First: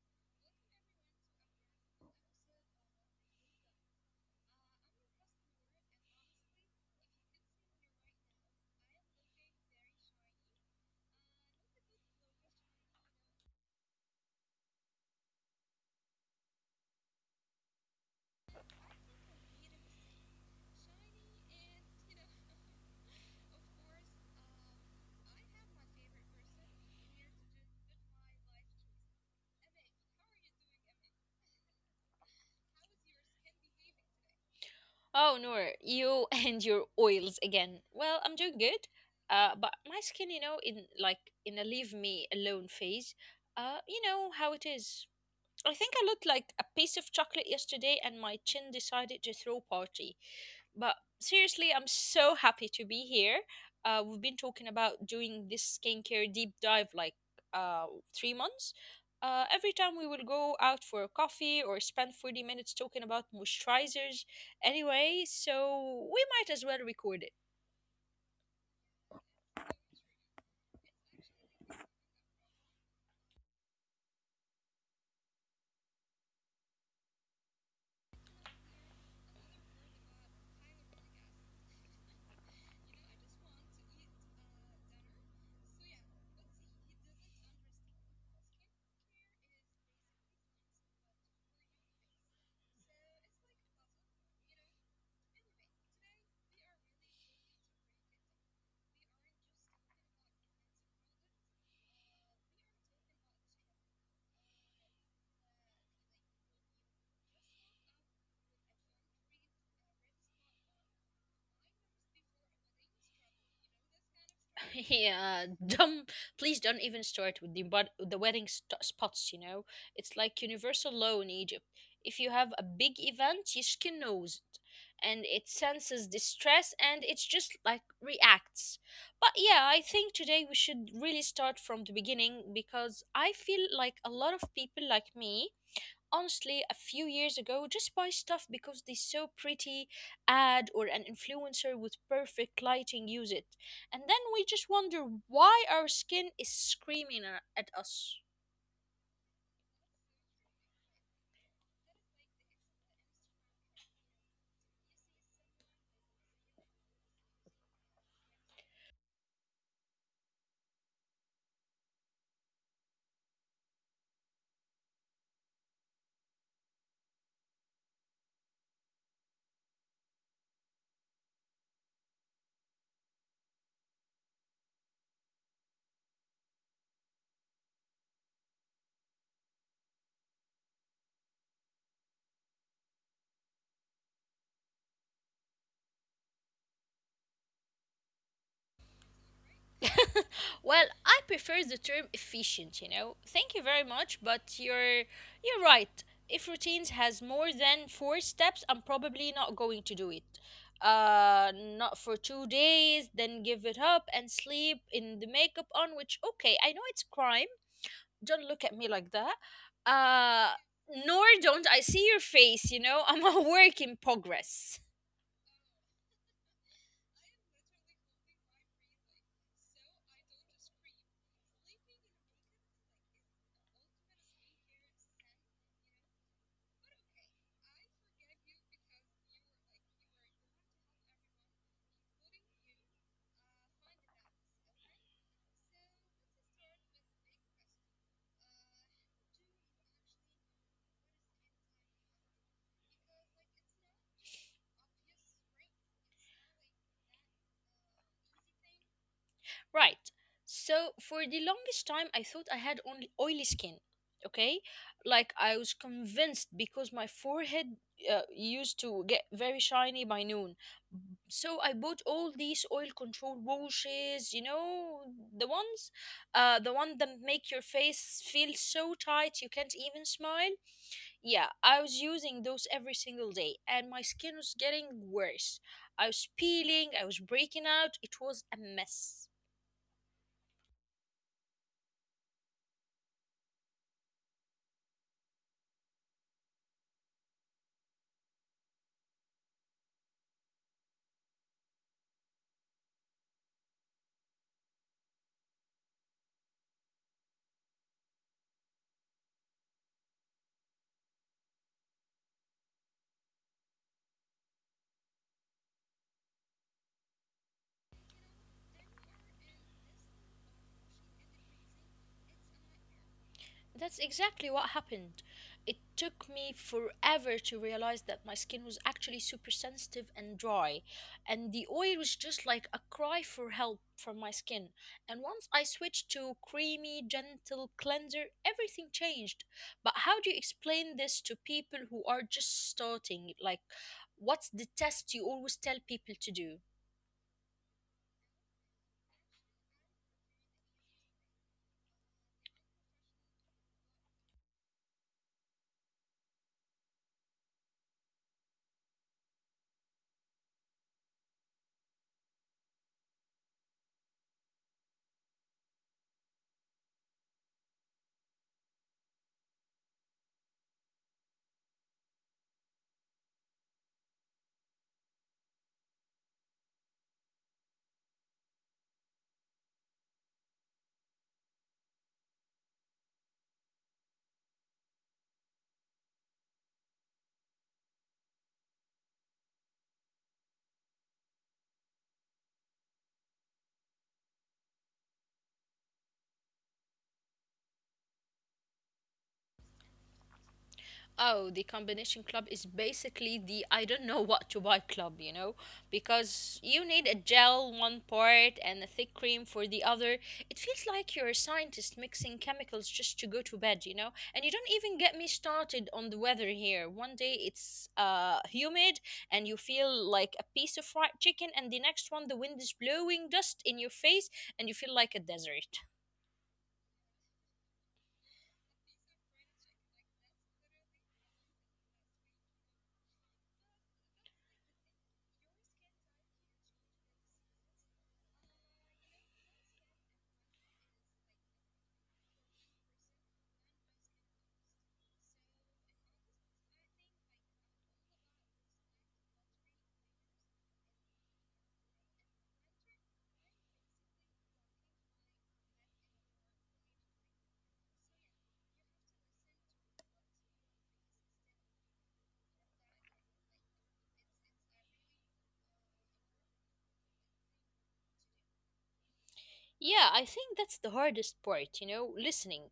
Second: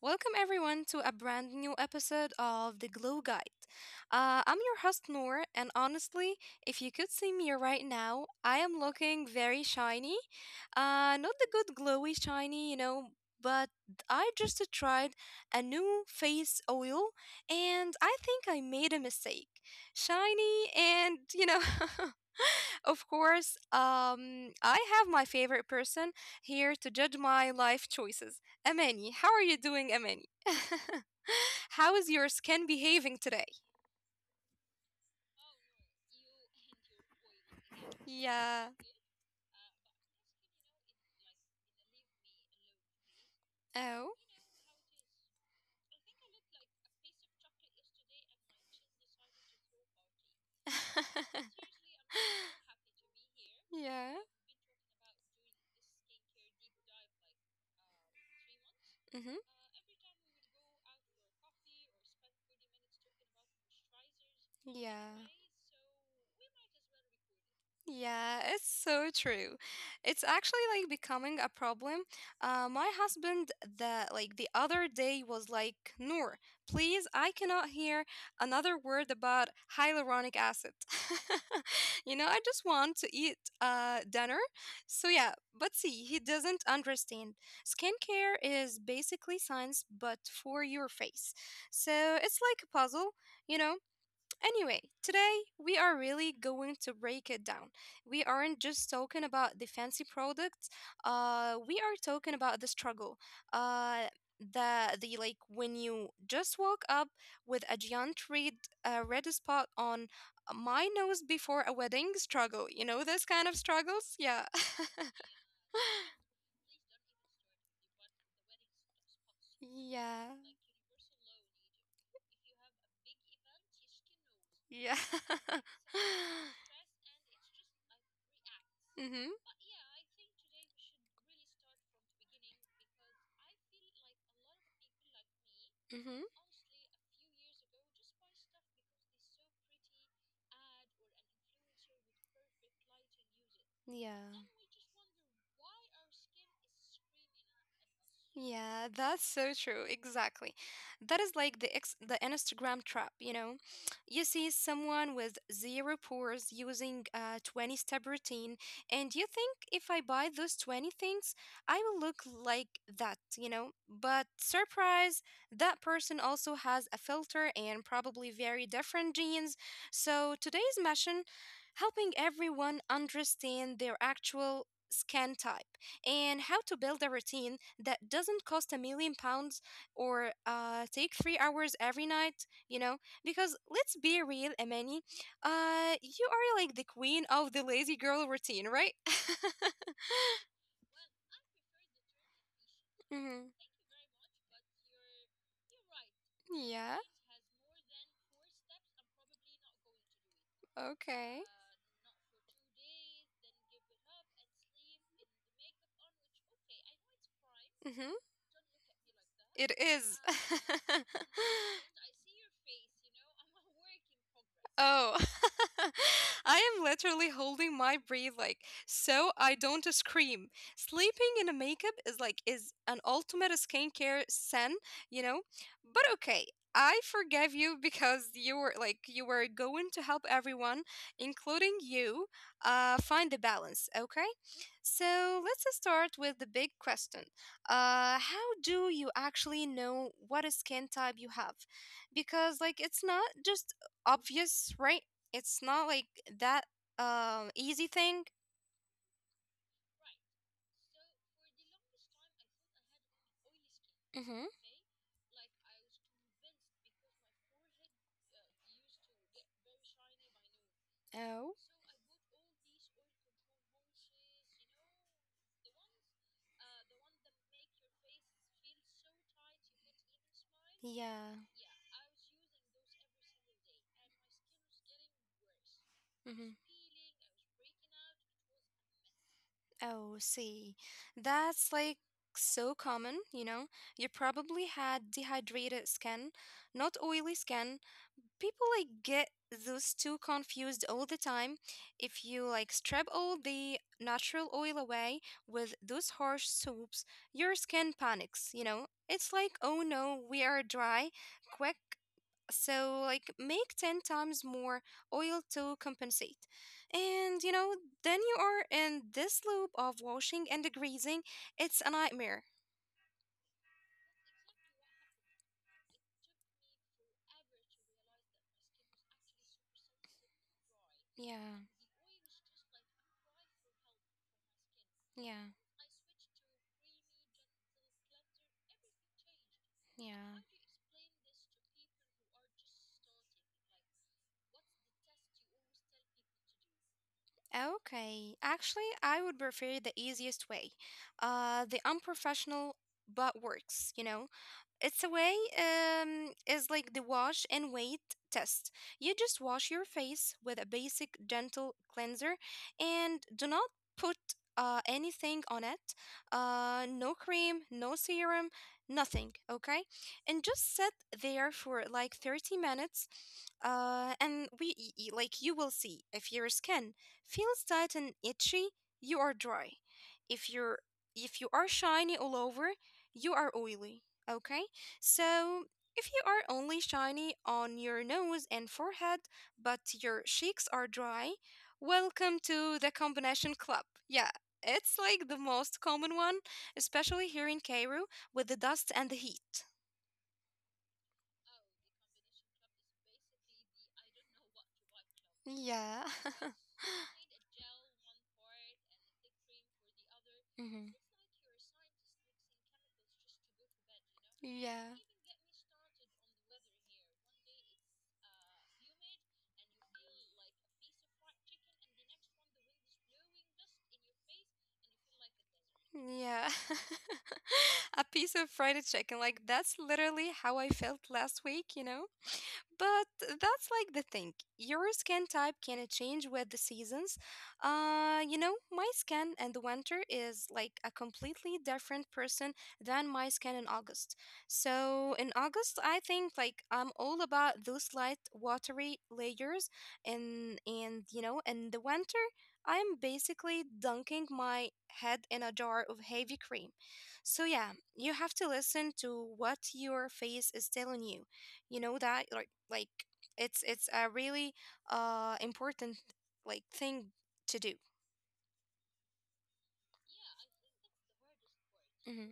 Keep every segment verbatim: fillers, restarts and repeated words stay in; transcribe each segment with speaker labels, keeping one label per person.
Speaker 1: Welcome everyone to a brand new episode of The Glow Guide. Uh, I'm your host Noor, and honestly, if you could see me right now, I am looking very shiny. Uh, not the good glowy shiny, you know, but I just tried a new face oil, and I think I made a mistake. Shiny, and you know. Of course, um, I have my favorite person here to judge my life choices. Amani, how are you doing, Amani? How is your skin behaving today?
Speaker 2: Oh, Noor, you and your oils again. Well, I'm doing good.
Speaker 1: Yeah.
Speaker 2: Uh, but my skin, you know, in like in a leave me alone phase, uh, you know how it
Speaker 1: Oh.
Speaker 2: is. I think I looked like a piece of chocolate yesterday and my chin decided to throw a party. But seriously, I'm so happy to be here. Uh, we've been talking
Speaker 1: Yeah.
Speaker 2: about doing this skincare deep dive like uh, three months. Uh, every
Speaker 1: Mm-hmm.
Speaker 2: time we will go out for a coffee or spend forty minutes talking about moisturizers anyway,
Speaker 1: Yeah.
Speaker 2: so we might as well record it.
Speaker 1: Yeah, it's so true. It's actually like becoming a problem. Uh, my husband the like the other day was like, "Noor, please, I cannot hear another word about hyaluronic acid." You know, I just want to eat uh dinner. So yeah, but see, he doesn't understand. Skincare is basically science, but for your face. So it's like a puzzle, you know. Anyway, today we are really going to break it down. We aren't just talking about the fancy products. Uh, we are talking about the struggle. Uh, the the like When you just woke up with a giant red uh, red spot on uh, my nose before a wedding struggle. You know those kind of struggles. Yeah.
Speaker 2: yeah, don't please don't even start with the but the wedding st- spots. You know, it's like
Speaker 1: Yeah.
Speaker 2: universal law in Egypt. If you have a big event, your skin knows it, and it
Speaker 1: Yeah.
Speaker 2: senses distress, and it's just like reacts. But yeah, I
Speaker 1: Mhm.
Speaker 2: think today we should really start from the beginning because I feel like a lot of people like me honestly a
Speaker 1: Mhm.
Speaker 2: few years ago just buy stuff because they so pretty ad or an influencer with perfect lighting use it and then we just
Speaker 1: Yeah.
Speaker 2: wonder why our skin is screaming a- at us.
Speaker 1: Yeah, that's so true. Exactly. That is like the ex the Instagram trap, you know. You see someone with zero pores using a twenty step routine, and you think if I buy those twenty things, I will look like that, you know. But surprise, that person also has a filter and probably very different genes. So today's mission, helping everyone understand their actual skin type and how to build a routine that doesn't cost a million pounds or uh, take three hours every night, you know? Because let's be real, Amani, uh, you are like the queen of the lazy girl routine, right?
Speaker 2: Well, I prefer the term efficient, you know, thank you very
Speaker 1: Hmm.
Speaker 2: much, but you're you're right. If routines has
Speaker 1: Yeah,
Speaker 2: more than four steps, I'm probably not going to do it, uh
Speaker 1: okay.
Speaker 2: not for two days, then give it up and sleep in the makeup on which, okay, I know it's crime. Don't
Speaker 1: Hmm.
Speaker 2: look at me like that.
Speaker 1: It
Speaker 2: Uh,
Speaker 1: is.
Speaker 2: Nor don't I see your face, you know, I'm a work in progress.
Speaker 1: Oh, I am literally holding my breath like so I don't scream. Sleeping in a makeup is like is an ultimate skincare sin, you know? But okay, I forgive you because you were like you were going to help everyone, including you, uh find the balance, okay? So let's start with the big question. Uh, how do you actually know what a skin type you have? Because like it's not just obvious, right? It's not like that um easy thing.
Speaker 2: Right. So for the longest time, I thought I had only oily skin. Okay,
Speaker 1: Mm-hmm.
Speaker 2: like I was convinced because my forehead uh, used to get very shiny by noon. So I
Speaker 1: Oh.
Speaker 2: bought all these oil control washes, you know, the ones, uh, the one that make your face feel so tight you can't even smile. Yeah,
Speaker 1: Yeah.
Speaker 2: I was using those every single day, and my skin was getting worse. I was
Speaker 1: Mm-hmm.
Speaker 2: peeling, I was breaking out, it was a mess.
Speaker 1: Oh, see. That's like so common, you know. You probably had dehydrated skin, not oily skin, people like get those two confused all the time. If you like strip all the natural oil away with those harsh soaps, your skin panics, you know. It's like, oh no, we are dry, quick, so like make ten times more oil to compensate. And you know, then you are in this loop of washing and degreasing. It's a nightmare.
Speaker 2: That's exactly what happened. It took me forever to realize that my skin was actually super sensitive and dry, and the oil
Speaker 1: Yeah.
Speaker 2: was just like a cry for help from my skin. And once I
Speaker 1: Yeah.
Speaker 2: switched to creamy, gentle cleanser, everything changed. But how do you
Speaker 1: Yeah.
Speaker 2: explain this to people who are just starting? Like, what's the test you always tell people to do?
Speaker 1: Okay, actually, I would prefer the easiest way, uh, the unprofessional but works, you know? It's a way um, is like the wash and wait test. You just wash your face with a basic gentle cleanser and do not put uh, anything on it. Uh, no cream, no serum, nothing, okay? And just sit there for like thirty minutes. Uh, and we y- y- like You will see if your skin feels tight and itchy, you are dry. If you're if you are shiny all over, you are oily, okay? So, if you are only shiny on your nose and forehead, but your cheeks are dry, welcome to the combination club. Yeah, it's like the most common one, especially here in Cairo with the dust and the heat.
Speaker 2: Oh, the combination club is basically the I don't know what to buy club, you know,
Speaker 1: Yeah.
Speaker 2: because you need a gel one part and a thick cream for the other. It feels like you're
Speaker 1: Mhm.
Speaker 2: a scientist mixing chemicals just to go to bed, you know. And you don't even get me
Speaker 1: Yeah.
Speaker 2: started on the weather here. One day it's uh humid and you feel like a piece of fried chicken, and the next one the wind is blowing dust in your face and you feel like a desert.
Speaker 1: Yeah. A piece of fried chicken. Like, that's literally how I felt last week, you know? But that's like the thing. Your skin type can change with the seasons. Uh, you know, my skin in the winter is like a completely different person than my skin in August. So in August, I think like I'm all about those light, watery layers, and and you know, in the winter, I'm basically dunking my head in a jar of heavy cream. So yeah, you have to listen to what your face is telling you you know that like like it's it's a really uh important like thing to do.
Speaker 2: Yeah, I think that's the hardest part, you know, listening.
Speaker 1: Hmm.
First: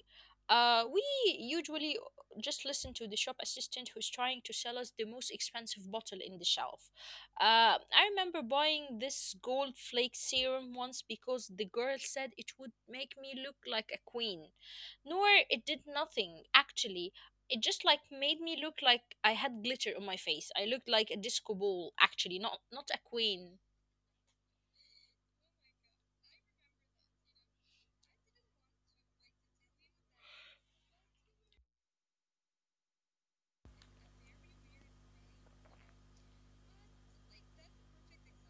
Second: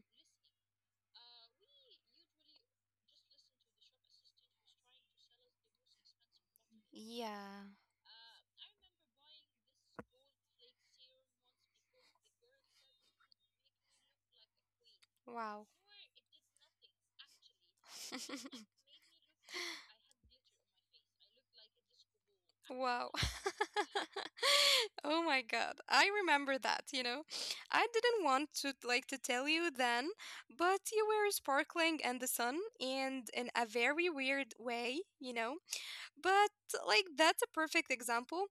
Speaker 2: Uh, we usually just listen to the shop assistant who's trying to sell us the most expensive bottle in the shelf.
Speaker 1: Yeah.
Speaker 2: Uh, I remember buying this gold flake serum once because the girl said it would make me look like a queen. Nor, it
Speaker 1: Wow.
Speaker 2: did nothing, actually. It just like made me look like I had glitter on my face. I looked like a disco ball, actually, not not a
Speaker 1: Wow.
Speaker 2: queen.
Speaker 1: Oh my God, I remember that, you know. I didn't want to like to tell you then, but you were sparkling in the sun and in a very weird way, you know. But like that's a perfect example.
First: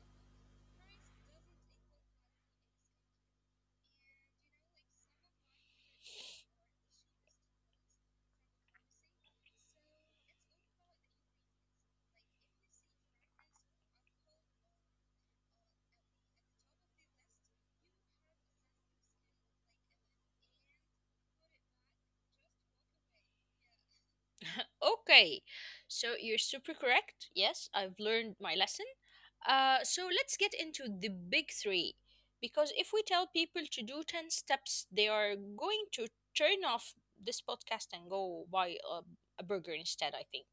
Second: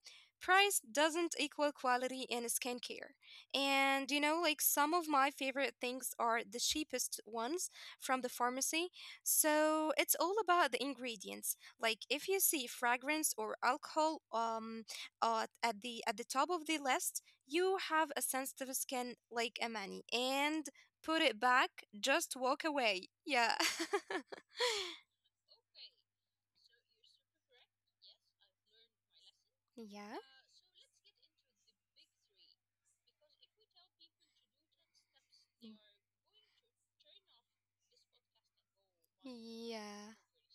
Speaker 1: Price doesn't equal quality in skincare. And you know, like some of my favorite things are the cheapest ones from the pharmacy. So it's all about the ingredients. Like if you see fragrance or alcohol um uh, at the at the top of the list, you have a sensitive skin like Amani, and put it back, just walk away. Yeah.
Speaker 2: Okay, so you're super correct. Yes, I've learned my lesson. Uh, so
Speaker 1: Yeah.
Speaker 2: let's get into the big three. Because if we tell people to do ten steps, they are going to turn off this podcast and go buy a, a burger
Speaker 1: Yeah.
Speaker 2: instead, I think.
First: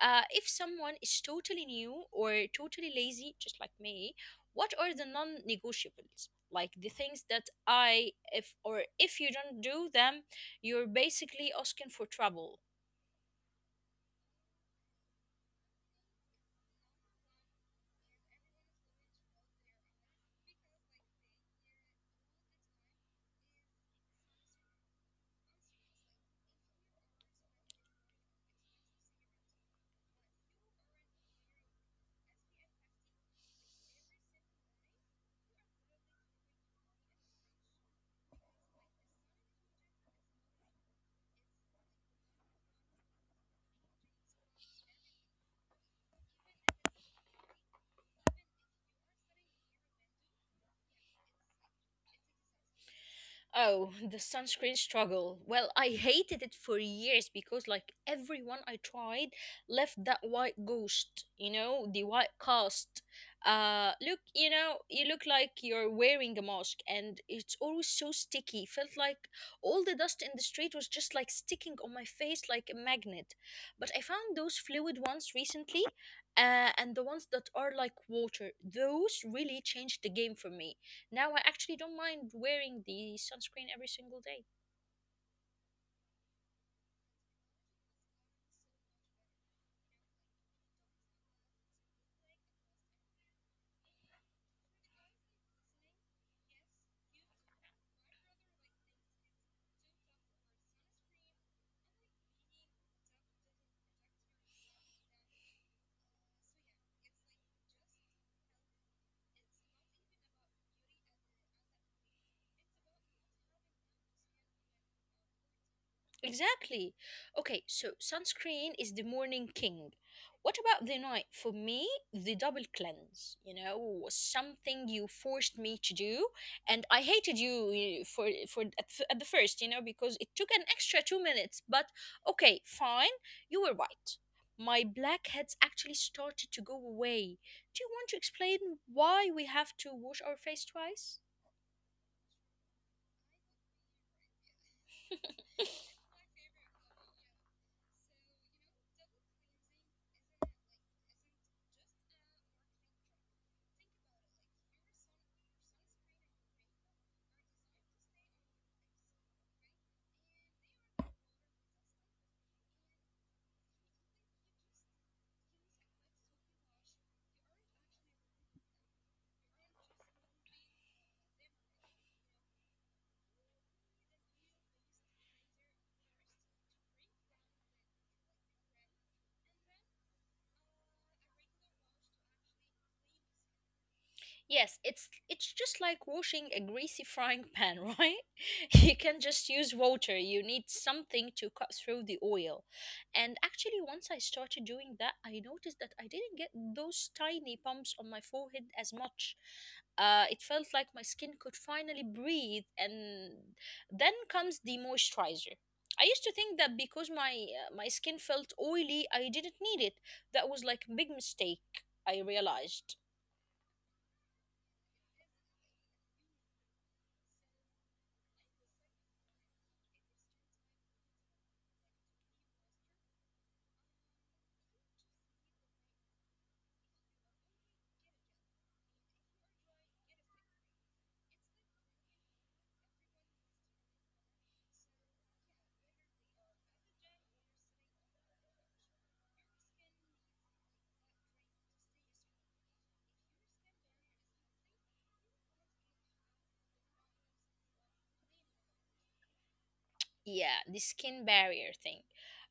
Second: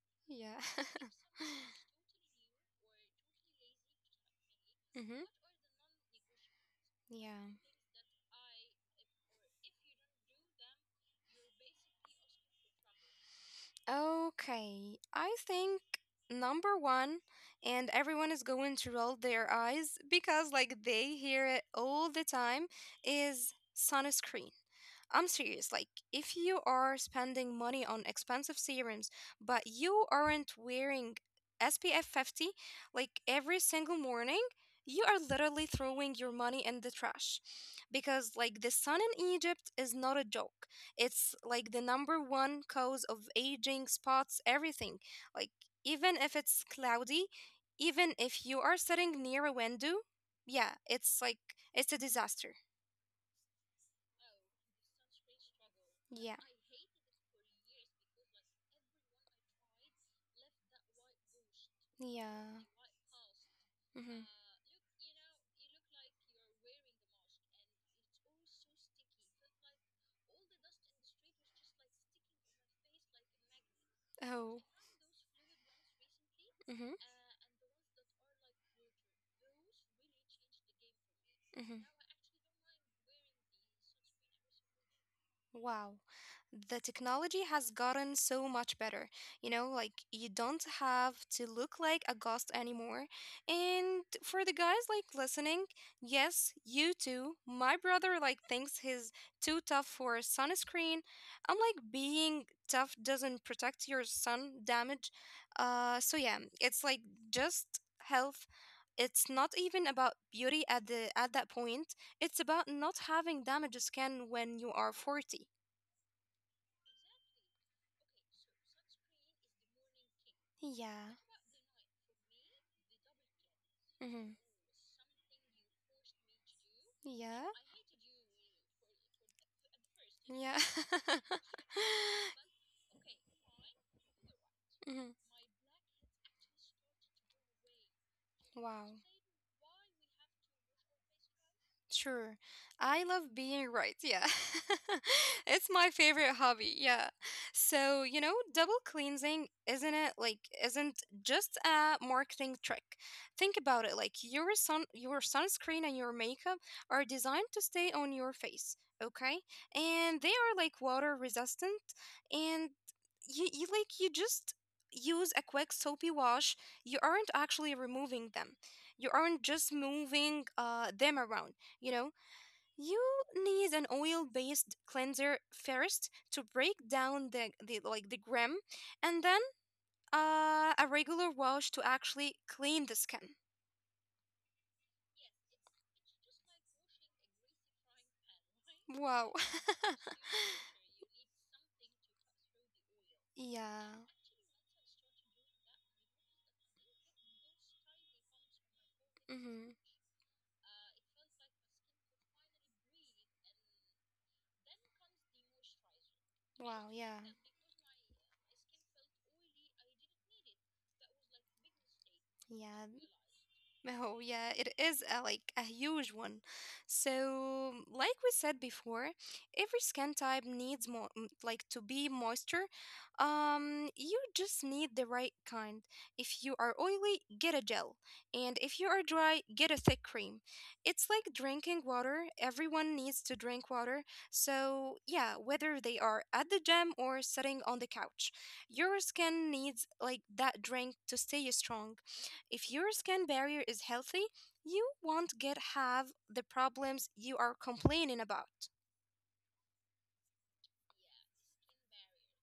Speaker 2: Uh, if
Speaker 1: Yeah.
Speaker 2: someone is totally new or totally lazy, just like me, what are the
Speaker 1: Hmm.
Speaker 2: non negotiables? Like the things that
Speaker 1: Yeah.
Speaker 2: I, if or if you don't do them, you're basically asking for trouble.
Speaker 1: Okay. I think number one, and everyone is going to roll their eyes because, like, they hear it all the time, is sunscreen. I'm serious. Like, if you are spending money on expensive serums, but you aren't wearing S P F fifty like every single morning, you are literally throwing your money in the trash. Because, like, the sun in Egypt is not a joke. It's like the number one cause of aging, spots, everything. Like, even if it's cloudy, even if you are sitting near a window, yeah, it's like, it's a disaster.
Speaker 2: Oh, the sunscreen struggle. Well, I hated
Speaker 1: Yeah.
Speaker 2: it for years because, like, everyone I tried left that white ghost, you know, the white
Speaker 1: Yeah.
Speaker 2: cast. Uh, look,
Speaker 1: Mm-hmm.
Speaker 2: you know, you look like you're wearing a mask, and it's always so sticky. Felt like all the dust in the street was just like sticking on my face like a magnet. But I found those
Speaker 1: Oh.
Speaker 2: fluid ones recently, uh, and the
Speaker 1: Mm-hmm.
Speaker 2: ones that are like water. Those really changed the game for me now I actually
Speaker 1: Mm-hmm.
Speaker 2: don't mind wearing the sunscreen every single day.
Speaker 1: Wow. The technology has gotten so much better. You know, like you don't have to look like a ghost anymore. And for the guys like listening, yes, you too. My brother like thinks he's too tough for sunscreen. I'm like, being tough doesn't protect your sun damage. Uh so yeah, it's like just health. It's not even about beauty at the at that point. It's about not having damaged skin when you are forty.
Speaker 2: Exactly. Okay, so sunscreen is the morning king. What about the
Speaker 1: Yeah.
Speaker 2: night? For me, the double cleanse, you know, was
Speaker 1: Hmm.
Speaker 2: something you forced me to do and I hated
Speaker 1: Yeah.
Speaker 2: you eh, for for at, f- at the first, you know, because it took
Speaker 1: Yeah.
Speaker 2: an extra two minutes, but okay, fine. You were right. My
Speaker 1: Mhm.
Speaker 2: blackheads actually started to go away. Do you want to explain
Speaker 1: Wow.
Speaker 2: why we have to wash our face twice?
Speaker 1: Sure. I love being right. Yeah. It's my favorite hobby. Yeah. So, you know, double cleansing, isn't it? Like, isn't just a marketing trick. Think about it. Like, your sun, your sunscreen and your makeup are designed to stay on your face. Okay. And they are like water resistant. And you, you like, you just use a quick soapy wash. You aren't actually removing them. You aren't just moving uh, them around, you know. You need an oil-based cleanser first to break down the, the like the grime, and then uh, a regular wash to actually clean the skin.
Speaker 2: Yes, it's it's just like washing a greasy frying pan, right? You can
Speaker 1: Wow.
Speaker 2: just use water. You need something to cut through the oil. And actually
Speaker 1: Yeah.
Speaker 2: once I started doing that, I noticed that I didn't get those tiny bumps on my forehead as much.
Speaker 1: Hmm.
Speaker 2: Uh, it felt like my skin could finally breathe and then comes the moisturizer. I used to think that
Speaker 1: Wow.
Speaker 2: because
Speaker 1: Yeah.
Speaker 2: my uh, my skin felt oily, I didn't need it. That was like a big mistake, I realized.
Speaker 1: Yeah. Oh, yeah, it is a, like a huge one. So, like we said before, every skin type needs more like to be moisture. Um, you just need the right kind. If you are oily, get a gel, and if you are dry, get a thick cream. It's like drinking water. Everyone needs to drink water. So, yeah, whether they are at the gym or sitting on the couch, your skin needs like that drink to stay strong. If your skin barrier is healthy, you won't get have the problems you are complaining about.
Speaker 2: Yeah, the skin barrier thing.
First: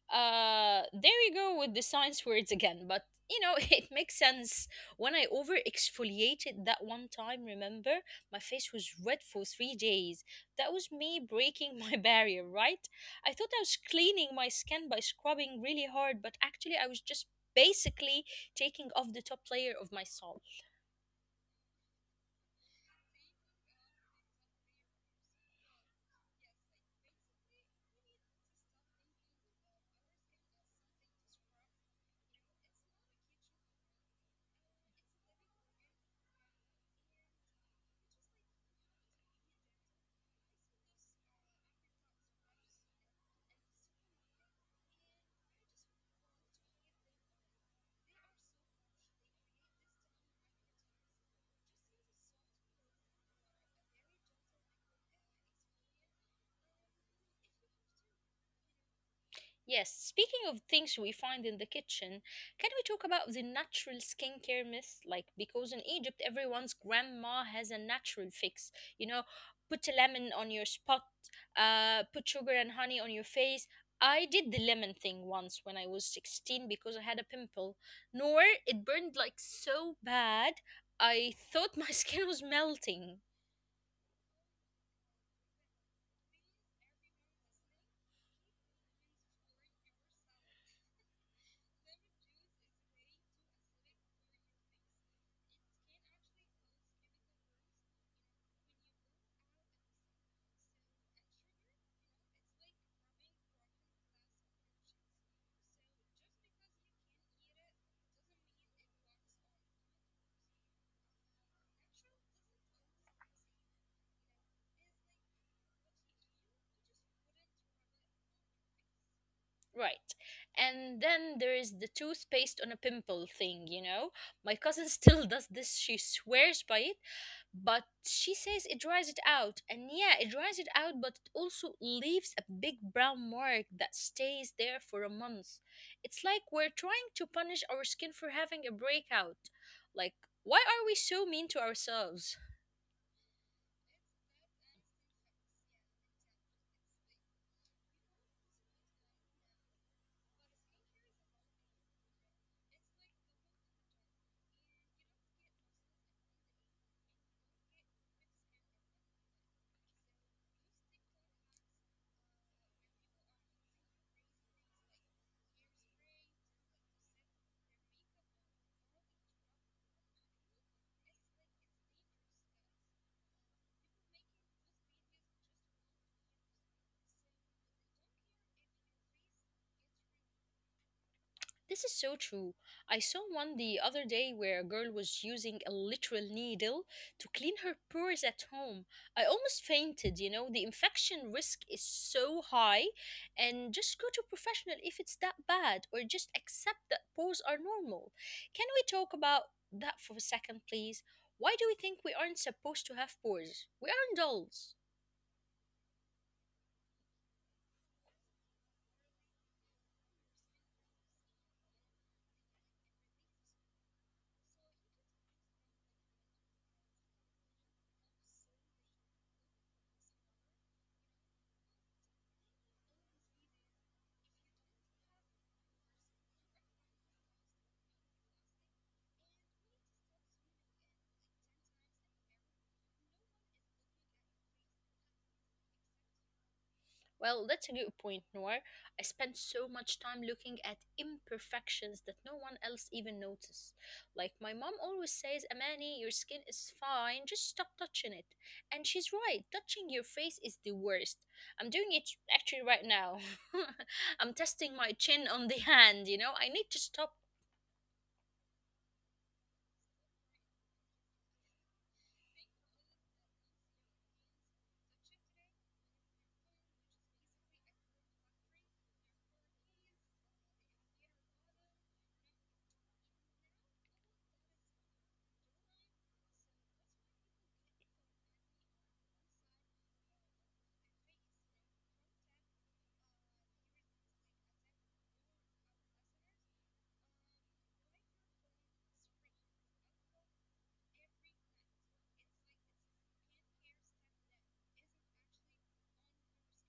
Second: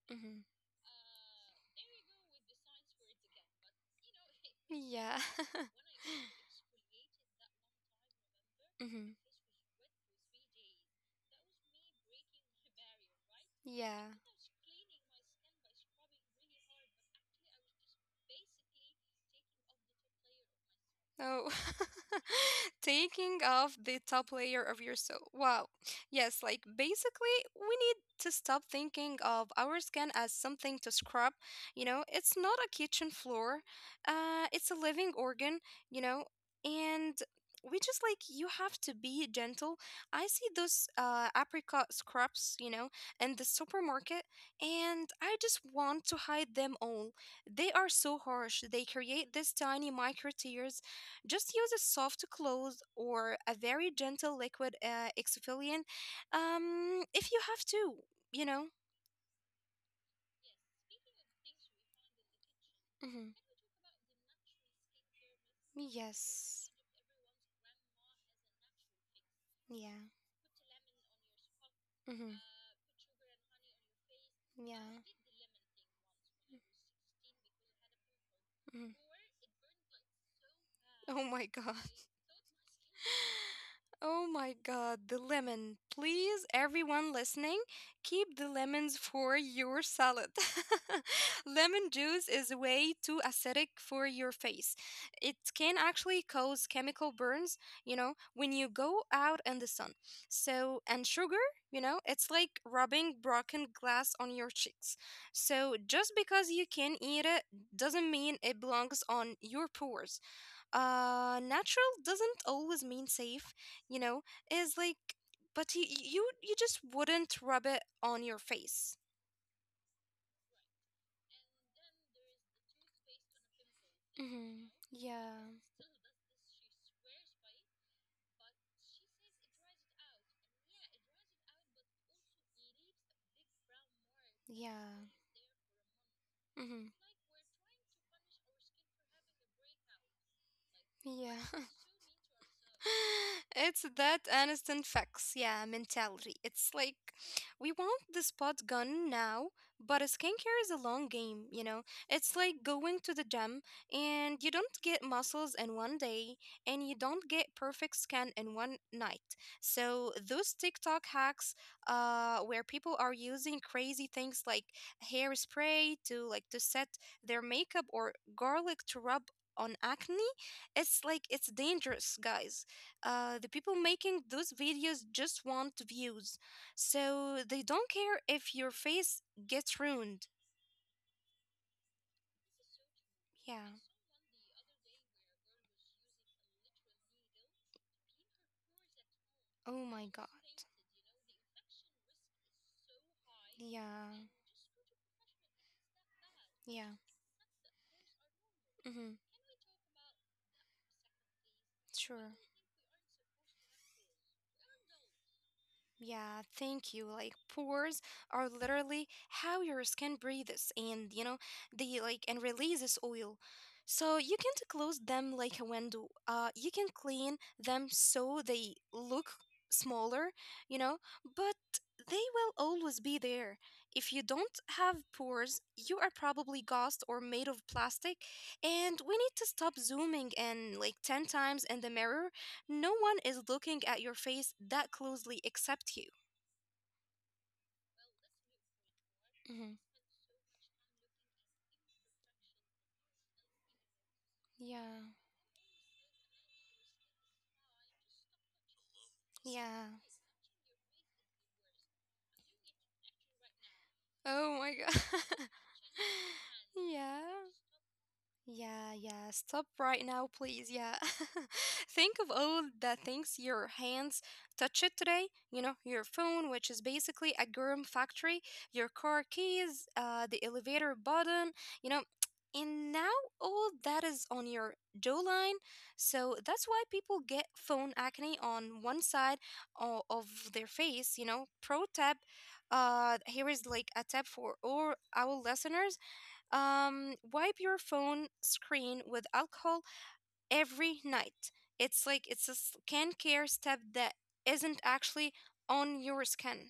Speaker 1: Hmm.
Speaker 2: Uh, there you go with the science words again, but you know, it makes sense. When
Speaker 1: Yeah.
Speaker 2: I over exfoliated that one time, remember, my face was
Speaker 1: Hmm.
Speaker 2: red for three days. That was me breaking my barrier, right? I thought I was
Speaker 1: Yeah.
Speaker 2: cleaning my skin by scrubbing really hard, but actually, I was just basically taking off the top layer of my salt.
Speaker 1: Oh, taking off the top layer of your soul. Wow. Yes, like basically, we need to stop thinking of our skin as something to scrub. You know, it's not a kitchen floor, uh, it's a living organ, you know, and we just like you have to be gentle. I see those uh, apricot scrubs, you know, in the supermarket, and I just want to hide them all. They are so harsh, they create these tiny micro tears. Just use a soft cloth or a very gentle liquid uh, exfoliant, um, if you have to, you know?
Speaker 2: Yes, speaking of things we find in the kitchen, can we talk
Speaker 1: Hmm.
Speaker 2: about the natural skincare myth? Like, because in Egypt,
Speaker 1: Yes.
Speaker 2: everyone's grandma has a natural fix. You know, put a
Speaker 1: Yeah.
Speaker 2: lemon on your spot, uh, put
Speaker 1: Hmm.
Speaker 2: sugar and honey on your face. I did the lemon
Speaker 1: Yeah.
Speaker 2: thing once when I was sixteen because I had a pimple. Nor, it
Speaker 1: Hmm.
Speaker 2: burned like so bad,
Speaker 1: Oh
Speaker 2: I
Speaker 1: my God.
Speaker 2: thought my skin was melting.
Speaker 1: Oh my god, the lemon. Please, everyone listening, keep the lemons for your salad. Lemon juice is way too acidic for your face. It can actually cause chemical burns, you know, when you go out in the sun. So, and sugar, you know, it's like rubbing broken glass on your cheeks. So, just because you can eat it doesn't mean it belongs on your pores. Uh natural doesn't always mean safe, you know, is like, but you you you just wouldn't rub it on your face.
Speaker 2: Right. And then there is the toothpaste on a pimple thing, you know? My
Speaker 1: Mm-hmm.
Speaker 2: cousin still does
Speaker 1: Yeah.
Speaker 2: this. She swears by it, but she says it dries it out. And yeah, it dries it out, but it also leaves a big brown mark that stays there
Speaker 1: Yeah.
Speaker 2: for a month. It's like we're
Speaker 1: Mm-hmm.
Speaker 2: trying to punish our skin for having a breakout. Like, why are we so mean
Speaker 1: Yeah.
Speaker 2: to ourselves?
Speaker 1: It's that instant fix, yeah, mentality. It's like we want the spot gone now, but skincare is a long game, you know? It's like going to the gym and you don't get muscles in one day and you don't get perfect skin in one night. So those TikTok hacks uh where people are using crazy things like hairspray to like to set their makeup or garlic to rub on acne it's like it's dangerous guys. Uh, the people making those videos just want views. So they don't care if your face gets ruined.
Speaker 2: This is so true. I saw one
Speaker 1: Yeah.
Speaker 2: the other day where a girl was using a literal needle to clean her pores at home. I almost
Speaker 1: Oh my
Speaker 2: fainted,
Speaker 1: god.
Speaker 2: you know. The infection risk is so high, and just go
Speaker 1: Yeah.
Speaker 2: to a professional if it's that bad, or just accept
Speaker 1: Yeah.
Speaker 2: that pores are normal. Can we talk
Speaker 1: Mm-hmm.
Speaker 2: about that for a second, please? Why do we think we
Speaker 1: Sure.
Speaker 2: aren't supposed to have pores? We aren't dolls.
Speaker 1: Yeah, thank you. Like pores are literally how your skin breathes, and you know they like and releases oil. So you can't close them like a window. Uh you can clean them so they look smaller, you know, but they will always be there. If you don't have pores, you are probably gassed or made of plastic, and we need to stop zooming in like ten times in the mirror. No one is looking at your face that closely except you.
Speaker 2: Well, that's a good point, Noir. I spend so
Speaker 1: Hmm.
Speaker 2: much time looking at imperfections that no one else even notices. Like my mom
Speaker 1: Yeah.
Speaker 2: always says, Amani, your skin is fine, just stop touching it. And she's right,
Speaker 1: Yeah.
Speaker 2: touching your face is the worst. I'm doing it actually right now. I'm
Speaker 1: Oh my
Speaker 2: testing my
Speaker 1: God.
Speaker 2: chin on the hand, you know? I need to stop.
Speaker 1: Yeah. Yeah, yeah. Stop right now, please. Yeah. Think of all the things your hands touch it today. You know, your phone, which is basically a germ factory, your car keys, uh, the elevator button, you know, and now all that is on your jawline. So that's why people get phone acne on one side o- of their face, you know. Pro tip, uh, here is like a tip for all our listeners. Um wipe your phone screen with alcohol every night. It's like it's a skincare step that isn't actually on your skin.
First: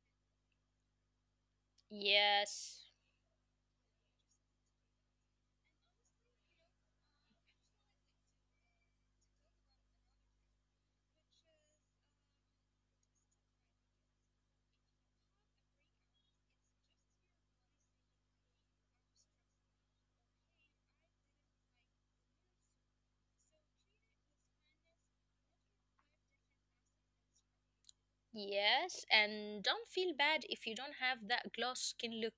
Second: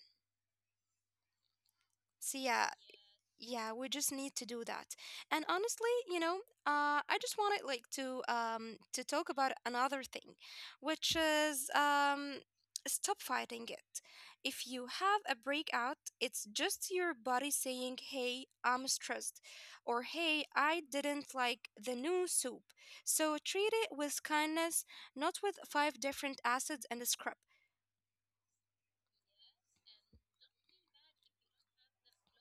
Speaker 1: So yeah,
Speaker 2: Yes.
Speaker 1: yeah, we just need to do that. And honestly, you know, uh, I just wanted like to um, to talk about another thing, which is um, stop fighting it. If you have a breakout, it's just your body saying, "Hey, I'm stressed," or "Hey, I didn't like the new soup." So treat it with kindness, not with five different acids and a scrub.
Speaker 2: Yes, and don't feel bad if you don't have that gloss skin look.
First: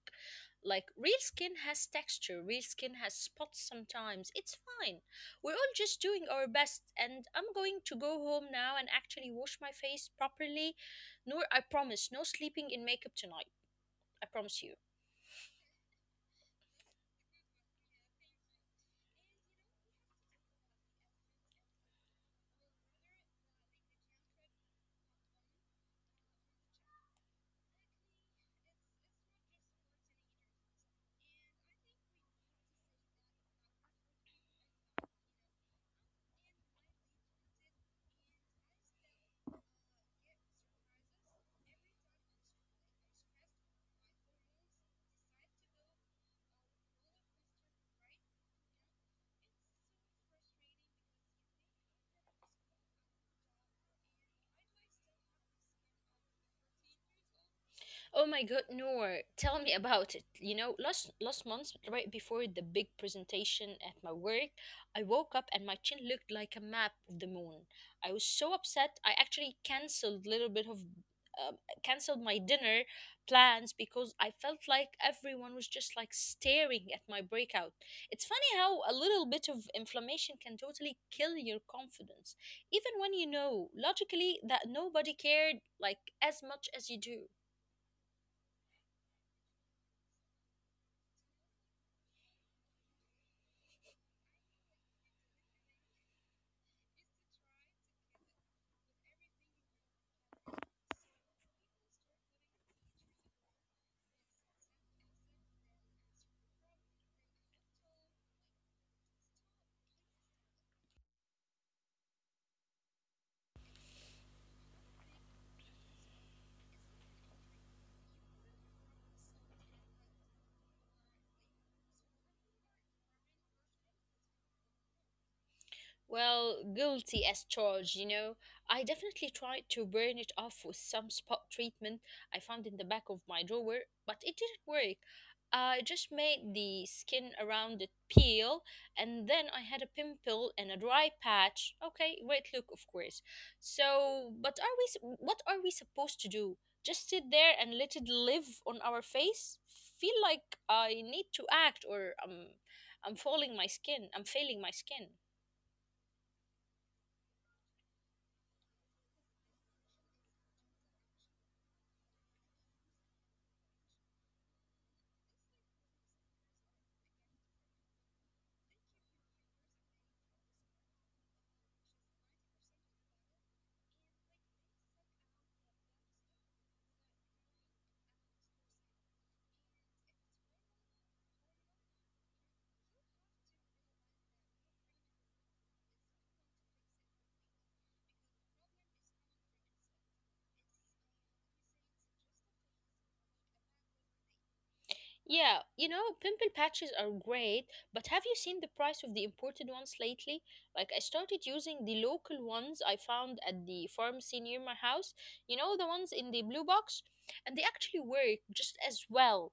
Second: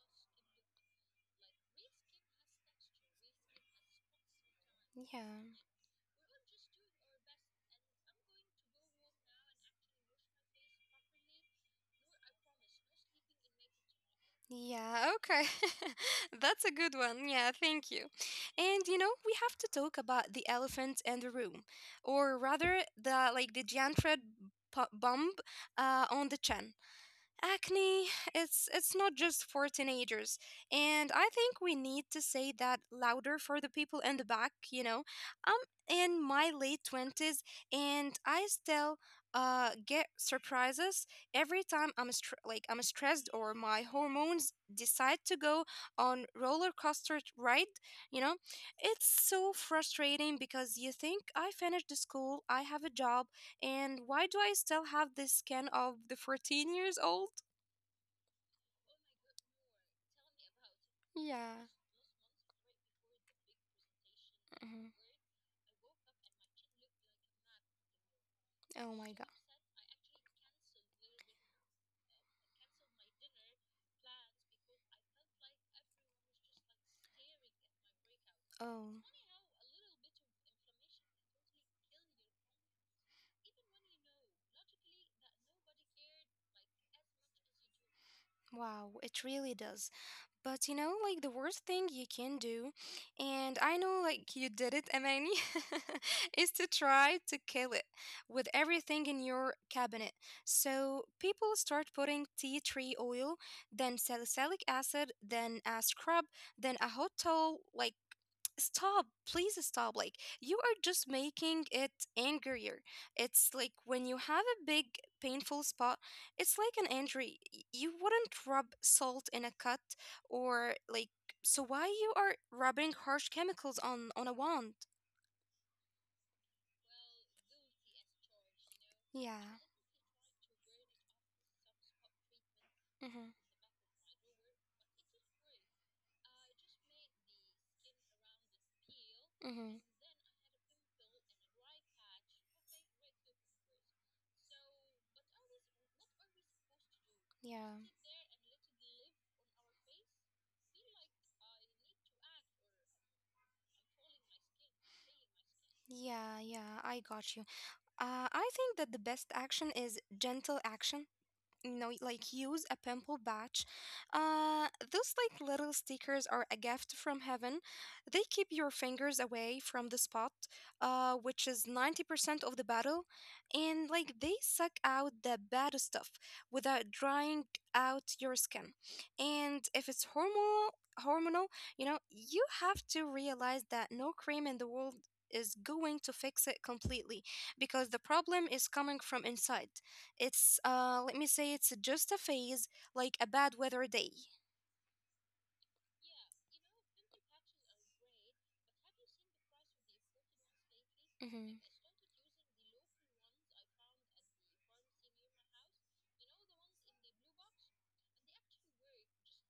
Speaker 2: Like real skin has texture, real skin has spots sometimes. It's fine.
Speaker 1: Yeah.
Speaker 2: We're all just doing our best and I'm going to go home now and actually wash my face properly. Noor, I promise, no sleeping in makeup tonight. I promise you.
Speaker 1: Yeah, okay. That's a good one. Yeah, thank you. And you know, we have to talk about the elephant in the room, or rather the like the giant red bu- bump, uh, on the chin. Acne, it's it's not just for teenagers, and I think we need to say that louder for the people in the back, you know. I'm in my late twenties, and I still uh get surprises every time i'm str- like i'm stressed or my hormones decide to go on roller coaster ride, you know. It's so frustrating because you think I finished the school, I have a job, and why do I still have this skin of the fourteen years old?
Speaker 2: Oh my God, Noor, tell me about it. You know, last last
Speaker 1: Yeah.
Speaker 2: month, right before the big presentation at my work,
Speaker 1: Mhm.
Speaker 2: I woke up and my chin looked like a map of the moon. I was so
Speaker 1: Oh
Speaker 2: upset. I
Speaker 1: my God.
Speaker 2: actually canceled a little bit of um canceled my dinner plans because I felt like everyone was just like staring at my breakout. It's funny how
Speaker 1: Oh,
Speaker 2: a little bit of inflammation can totally kill your confidence, even when you know logically that nobody cared like as much as you do.
Speaker 1: wow. It really does. But you know, like the worst thing you can do, and I know like you did it, Amani, is to try to kill it with everything in your cabinet. So people start putting tea tree oil, then salicylic acid, then a scrub, then a hot towel. Like, stop, please stop. Like, you are just making it angrier. It's like when you have a big painful spot, it's like an injury. Y- You wouldn't rub salt in a cut, or like, so why you are rubbing harsh chemicals on on a wound?
Speaker 2: Well, guilty as charged, you know. I definitely tried
Speaker 1: Yeah.
Speaker 2: to burn it off with some spot treatment I found in the back of my
Speaker 1: Mm-hmm.
Speaker 2: drawer, but it didn't work. I just made the skin around it peel, and then I had a
Speaker 1: Mm-hmm.
Speaker 2: pimple and a dry patch. Okay, great look, of course. So, but are we? S- What are we supposed to do? Just sit there and let
Speaker 1: Yeah.
Speaker 2: it live on our face? Feel like I need to act, or um, I'm falling my skin. I'm failing my skin.
Speaker 1: Yeah, yeah, I got you. uh I think that the best action is gentle action, you know. Like, use a pimple patch. Uh those like little stickers are a gift from heaven. They keep your fingers away from the spot, uh which is ninety percent of the battle, and like they suck out the bad stuff without drying out your skin. And if it's hormonal hormonal you know, you have to realize that no cream in the world is going to fix it completely, because the problem is coming from inside. It's uh Let me say it's just a phase, like a bad weather day.
Speaker 2: Yeah, you know, pimple patches are great, but have you seen the price of the imported ones lately? Like, I started
Speaker 1: Mhm.
Speaker 2: using the local ones I found at the pharmacy near my house. You know, the ones in the blue box? And they actually work just as well.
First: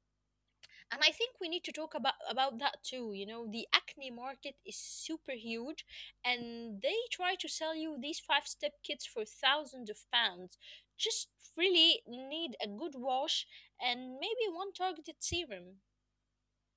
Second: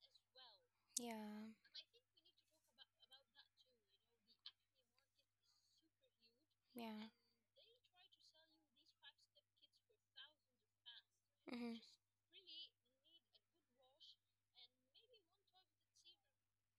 Speaker 2: And I
Speaker 1: Yeah.
Speaker 2: think we need to talk about, about that too. You know, the acne market is super huge, and they
Speaker 1: Yeah.
Speaker 2: try to sell you these five step kits for thousands of pounds. Just
Speaker 1: Mhm.
Speaker 2: really need a good wash and maybe one targeted serum.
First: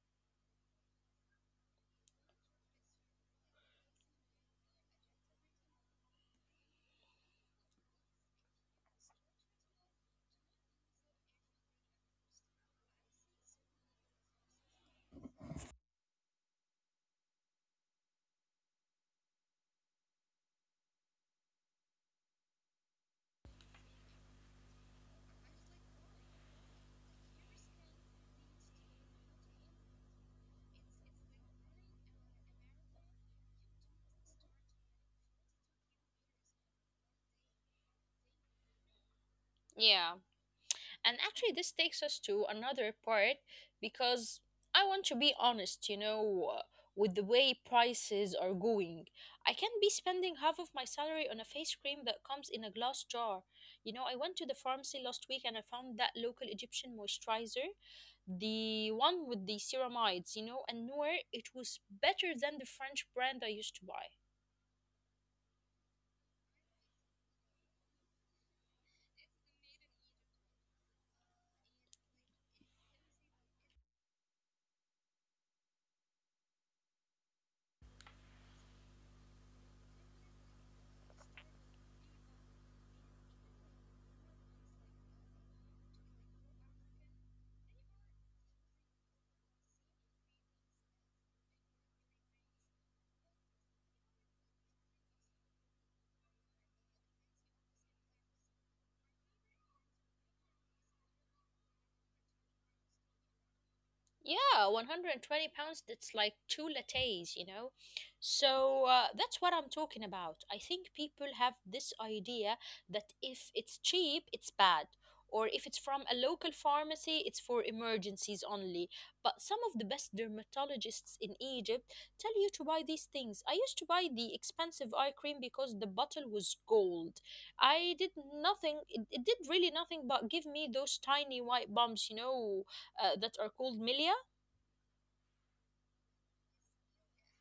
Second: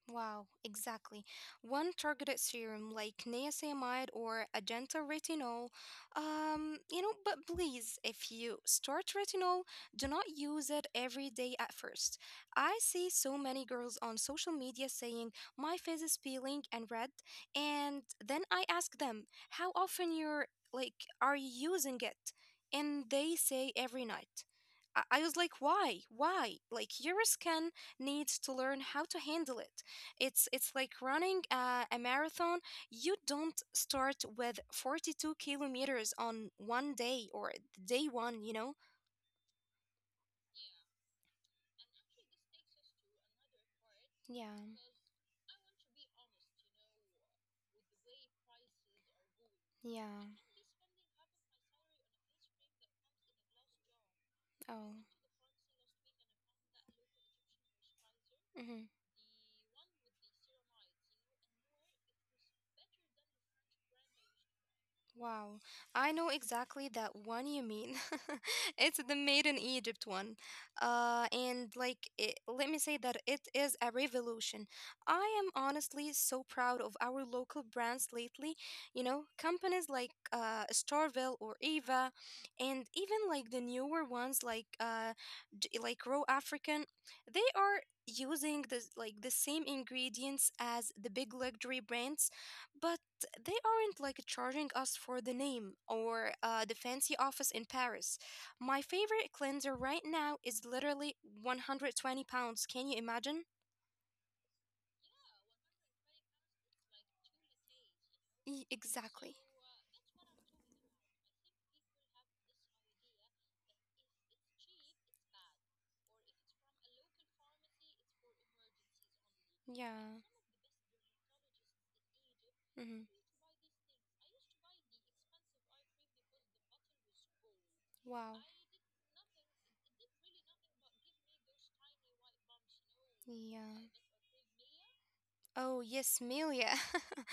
Speaker 1: Wow, exactly. One targeted serum like niacinamide or Agenta retinol. Um, you know, but please, if you start retinol, do not use it every day at first. I see so many girls on social media saying, "My face is peeling and red," and then I ask them, "How often you're like are you using it?" And they say every night. I I was like, why? Why? Like, your skin needs to learn how to handle it. It's it's like running uh, a marathon. You don't start with forty-two kilometers on one day or day one, you know?
Speaker 2: Yeah. And actually, this takes us to another part because
Speaker 1: Yeah.
Speaker 2: I want to be honest, you know, uh, with the way prices are going. I can't be
Speaker 1: Yeah.
Speaker 2: spending half of my salary on a face cream that comes in a glass jar. You know, I went to the
Speaker 1: Oh.
Speaker 2: pharmacy last week and I found that local Egyptian moisturizer,
Speaker 1: Mhm.
Speaker 2: the one with the ceramides, you know, and nowhere it was better than the French brand I used to buy.
Speaker 1: Wow, I know exactly that one you mean. It's the Made in Egypt one. Uh, and like, it, let me say that it is a revolution. I am honestly so proud of our local brands lately. You know, companies like uh, Starville or Eva, and even like the newer ones like uh, J- like Raw African. They are using the like the same ingredients as the big luxury brands, but they aren't like charging us for the name or uh, the fancy office in Paris. My favorite cleanser right now is literally one hundred twenty pounds. Can you imagine?
Speaker 2: Yeah, one hundred twenty pounds, that's like two lattes, you know?
Speaker 1: E-
Speaker 2: So uh,
Speaker 1: exactly.
Speaker 2: that's what I'm talking about. I think people have this idea that if it's cheap, it's bad. Or if it's from a local pharmacy, it's for emergencies only. But some of the best
Speaker 1: Yeah.
Speaker 2: dermatologists in Egypt tell you to buy
Speaker 1: Hmm.
Speaker 2: these things. I used to buy the expensive eye cream because the bottle was gold. I did
Speaker 1: Wow.
Speaker 2: nothing, it, it did really nothing but give me those tiny white bumps, you know, uh, that are called
Speaker 1: Yeah.
Speaker 2: milia.
Speaker 1: Oh, yes, meal,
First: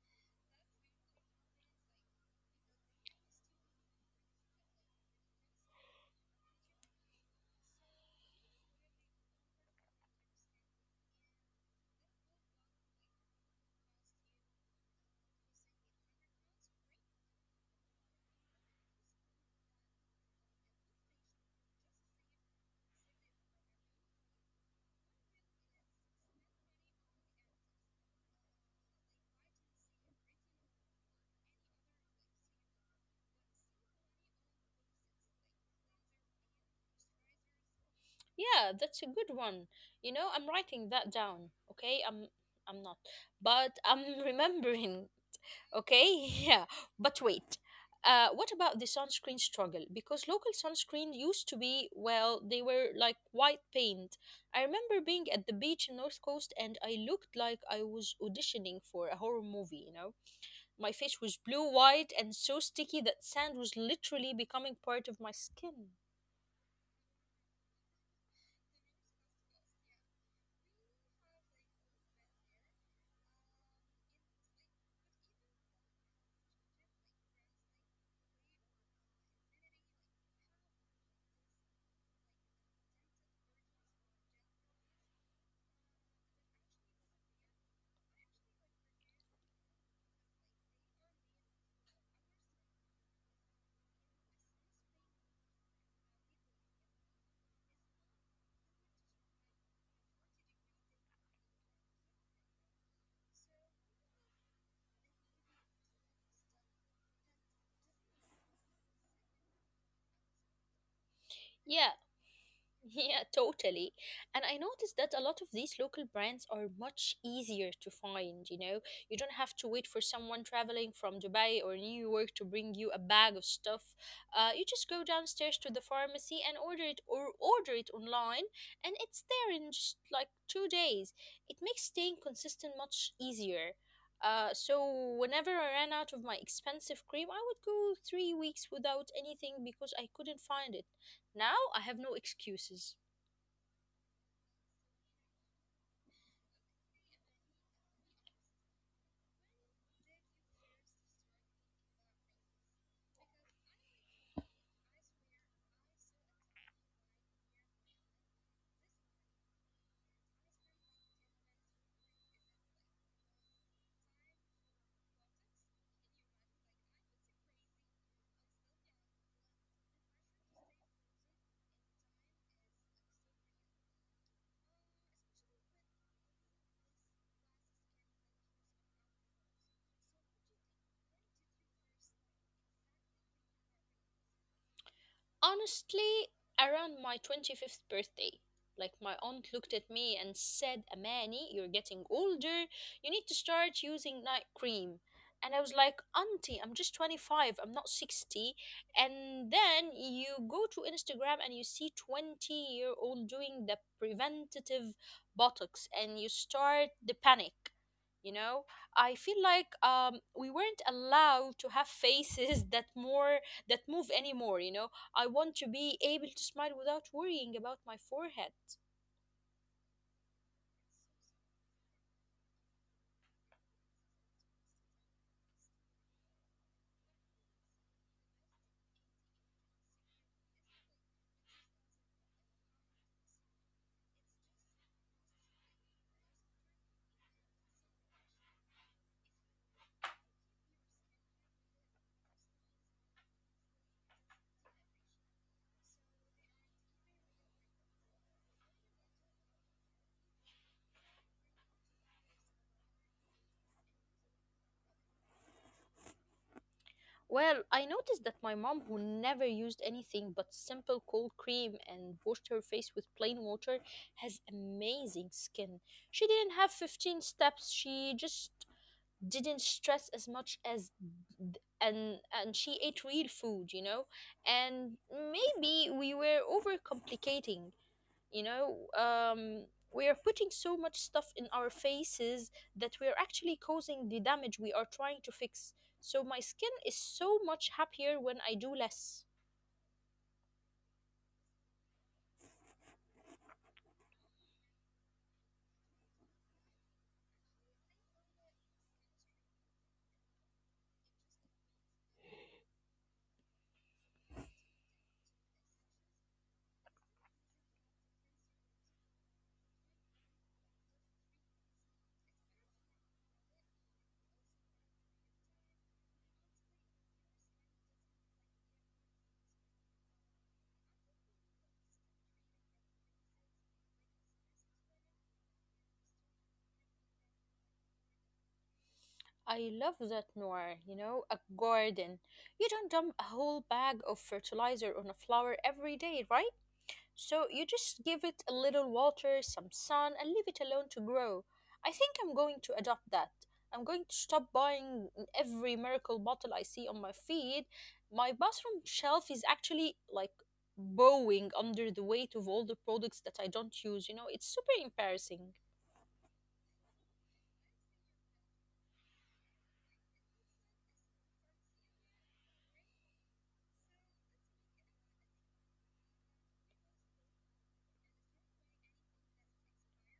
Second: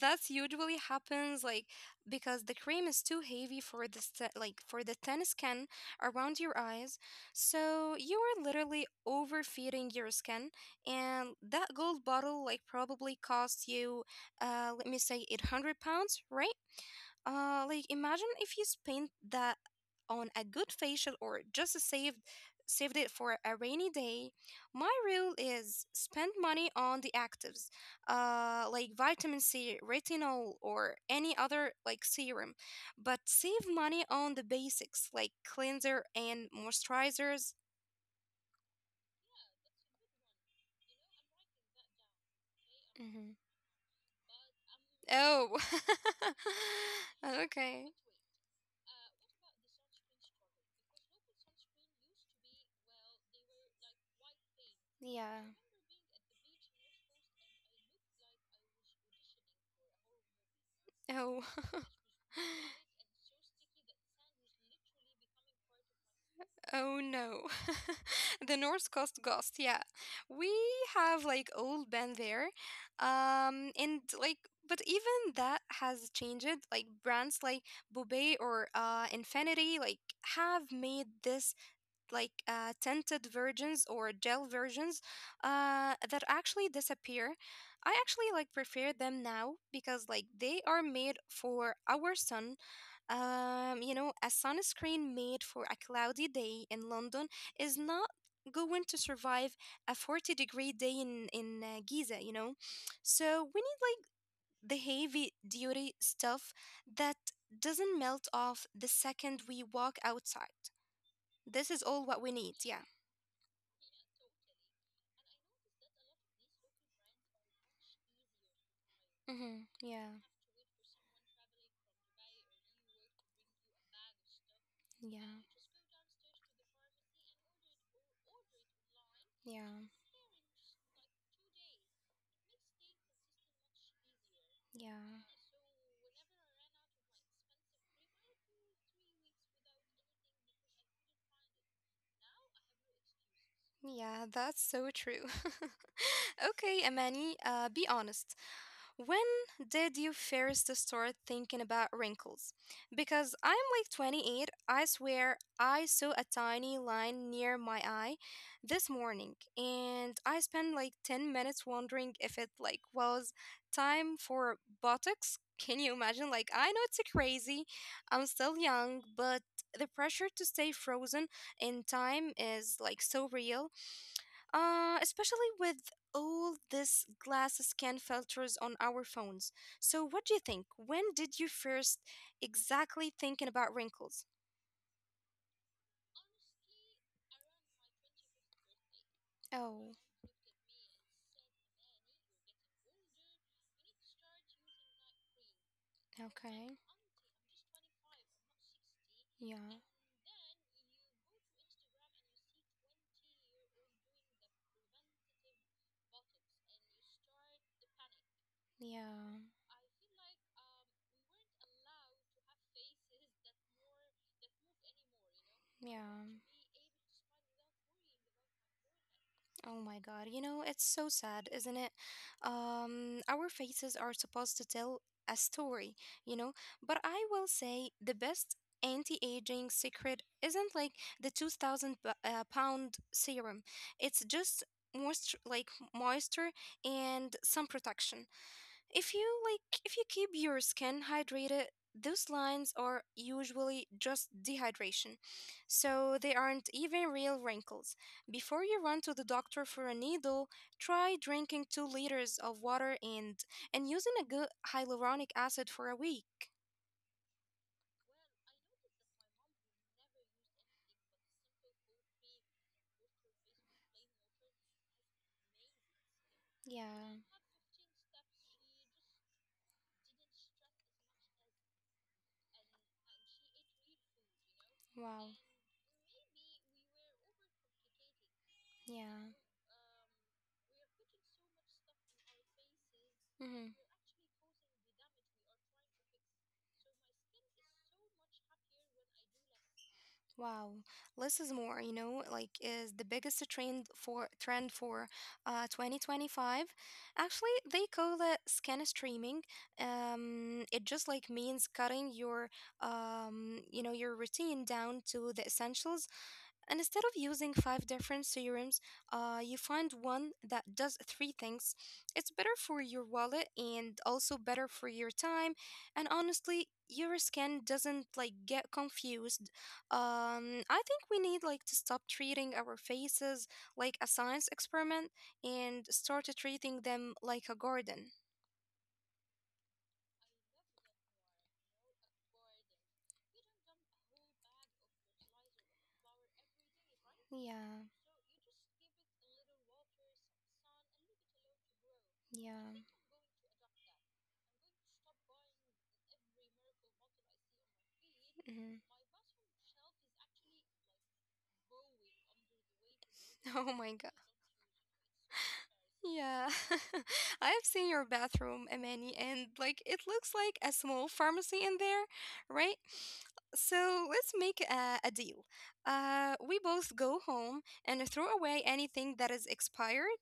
Speaker 1: that usually happens like because the cream is too heavy for the st- like for the thin skin around your eyes. So you are literally overfeeding your skin, and that gold bottle like probably cost you, uh let me say, eight hundred pounds, right? Uh, like, imagine if you spent that on a good facial or just saved saved it for a rainy day. My rule is spend money on the actives, uh, like vitamin C, retinol, or any other like serum, but save money on the basics like cleanser and moisturizers.
Speaker 2: Yeah, that's a good one. You know, I'm writing that down. Okay, I'm I'm not,
Speaker 1: Hmm.
Speaker 2: but I'm remembering.
Speaker 1: Oh,
Speaker 2: Okay, yeah. But wait,
Speaker 1: okay,
Speaker 2: uh, what about the sunscreen struggle? Because local sunscreen used to be well, they were like white paint. I remember being
Speaker 1: yeah.
Speaker 2: at the beach in North Coast, and I looked like I was auditioning for a horror movie. You know, my face
Speaker 1: Oh.
Speaker 2: was blue white and so sticky that sand was literally becoming part of my skin.
Speaker 1: Oh no. The North Coast Ghost, yeah. We have like old band there. Um and like, but even that has changed. Like brands like Boubet or uh Infinity like have made this like uh, tinted versions or gel versions, uh, that actually disappear. I actually like prefer them now because like they are made for our sun. Um, you know, a sunscreen made for a cloudy day in London is not going to survive a forty degree day in in uh, Giza, you know. So we need like the heavy duty stuff that doesn't melt off the second we walk outside. This is all
Speaker 2: Yeah,
Speaker 1: what we need, yeah.
Speaker 2: Yeah, totally. And I noticed that a lot of these local brands are much easier to find, you know. You don't
Speaker 1: Mm-hmm.
Speaker 2: have to wait
Speaker 1: Yeah,
Speaker 2: for someone traveling from Dubai or New York to bring you a bag of stuff. Uh, you just go
Speaker 1: yeah,
Speaker 2: downstairs to the pharmacy and order it or order it online and it's there
Speaker 1: yeah,
Speaker 2: in just like two days. It makes staying consistent much easier. Uh,
Speaker 1: yeah,
Speaker 2: so whenever I ran out of my expensive cream, I would go three weeks without anything because I couldn't find it. Now I have no excuses.
Speaker 1: yeah. That's so true. Okay, Amani. Uh, be honest. When did you first start thinking about wrinkles? Because I'm like twenty-eight, I swear I saw a tiny line near my eye this morning, and I spent like ten minutes wondering if it like was time for botox. Can you imagine? Like, I know it's crazy. I'm still young, but the pressure to stay frozen in time is like so real, uh, especially with all this glass scan filters on our phones. So, what do you think? When did you first exactly thinking about wrinkles?
Speaker 2: Honestly, around my twenty-fifth birthday, like my aunt looked
Speaker 1: Oh,
Speaker 2: at me and said, "Amani, you're getting older. You need to start using night cream." And I was like, "Auntie,
Speaker 1: okay.
Speaker 2: I'm just twenty-five, I'm not sixty." And
Speaker 1: Yeah,
Speaker 2: then you go to Instagram and you see twenty year old doing the preventative botox and you start the panic. You know, I
Speaker 1: yeah,
Speaker 2: feel like um, we weren't allowed to have faces that more that move anymore. You know, I want to be
Speaker 1: yeah.
Speaker 2: able to smile without worrying about my forehead.
Speaker 1: Oh my God, you know, it's so sad, isn't it? Um, our faces are supposed to tell a story, you know, but I will say the best anti-aging secret isn't like the two thousand b- uh, pound serum. It's just moisture, like moisture and some protection. If you like if you keep your skin hydrated, those lines are usually just dehydration. So they aren't even real wrinkles. Before you run to the doctor for a needle, try drinking two liters of water and and using a good hyaluronic acid for a week.
Speaker 2: Well, I noticed that my mom, who never used anything but simple cold cream and washed her face with plain water, has amazing skin. She didn't have
Speaker 1: Yeah.
Speaker 2: fifteen steps, she just didn't stress as much, as and and she ate real food, you know, and
Speaker 1: Wow.
Speaker 2: maybe we were overcomplicating, you know
Speaker 1: Yeah.
Speaker 2: um, we are putting so much stuff in our faces that we are actually
Speaker 1: Mhm.
Speaker 2: causing the damage we are trying to fix, so my skin is so much happier when I do less.
Speaker 1: Wow, less is more, you know, like is the biggest trend for trend for uh twenty twenty-five. Actually, they call it skin streaming. Um it just like means cutting your um you know your routine down to the essentials, and instead of using five different serums, uh, you find one that does three things. It's better for your wallet and also better for your time. And honestly, your skin doesn't like get confused. Um, I think we need like to stop treating our faces like a science experiment and start treating them like a garden.
Speaker 2: I love that, Noir. You know, a garden, you don't dump a whole bag of fertilizer on a flower every day, right? So you
Speaker 1: Yeah,
Speaker 2: just give it a little water, some sun, and leave it alone to grow. I think I'm going
Speaker 1: yeah.
Speaker 2: to adopt that. I'm going to stop buying every miracle bottle I see on my feed. My
Speaker 1: Mhm.
Speaker 2: bathroom shelf is actually like bowing under the weight of all the products that I
Speaker 1: Oh
Speaker 2: don't
Speaker 1: my.
Speaker 2: use. You know, it's super embarrassing.
Speaker 1: Yeah, I have seen your bathroom, Amani, and like it looks like a small pharmacy in there, right? So let's make a, a deal. Uh, we both go home and throw away anything that is expired,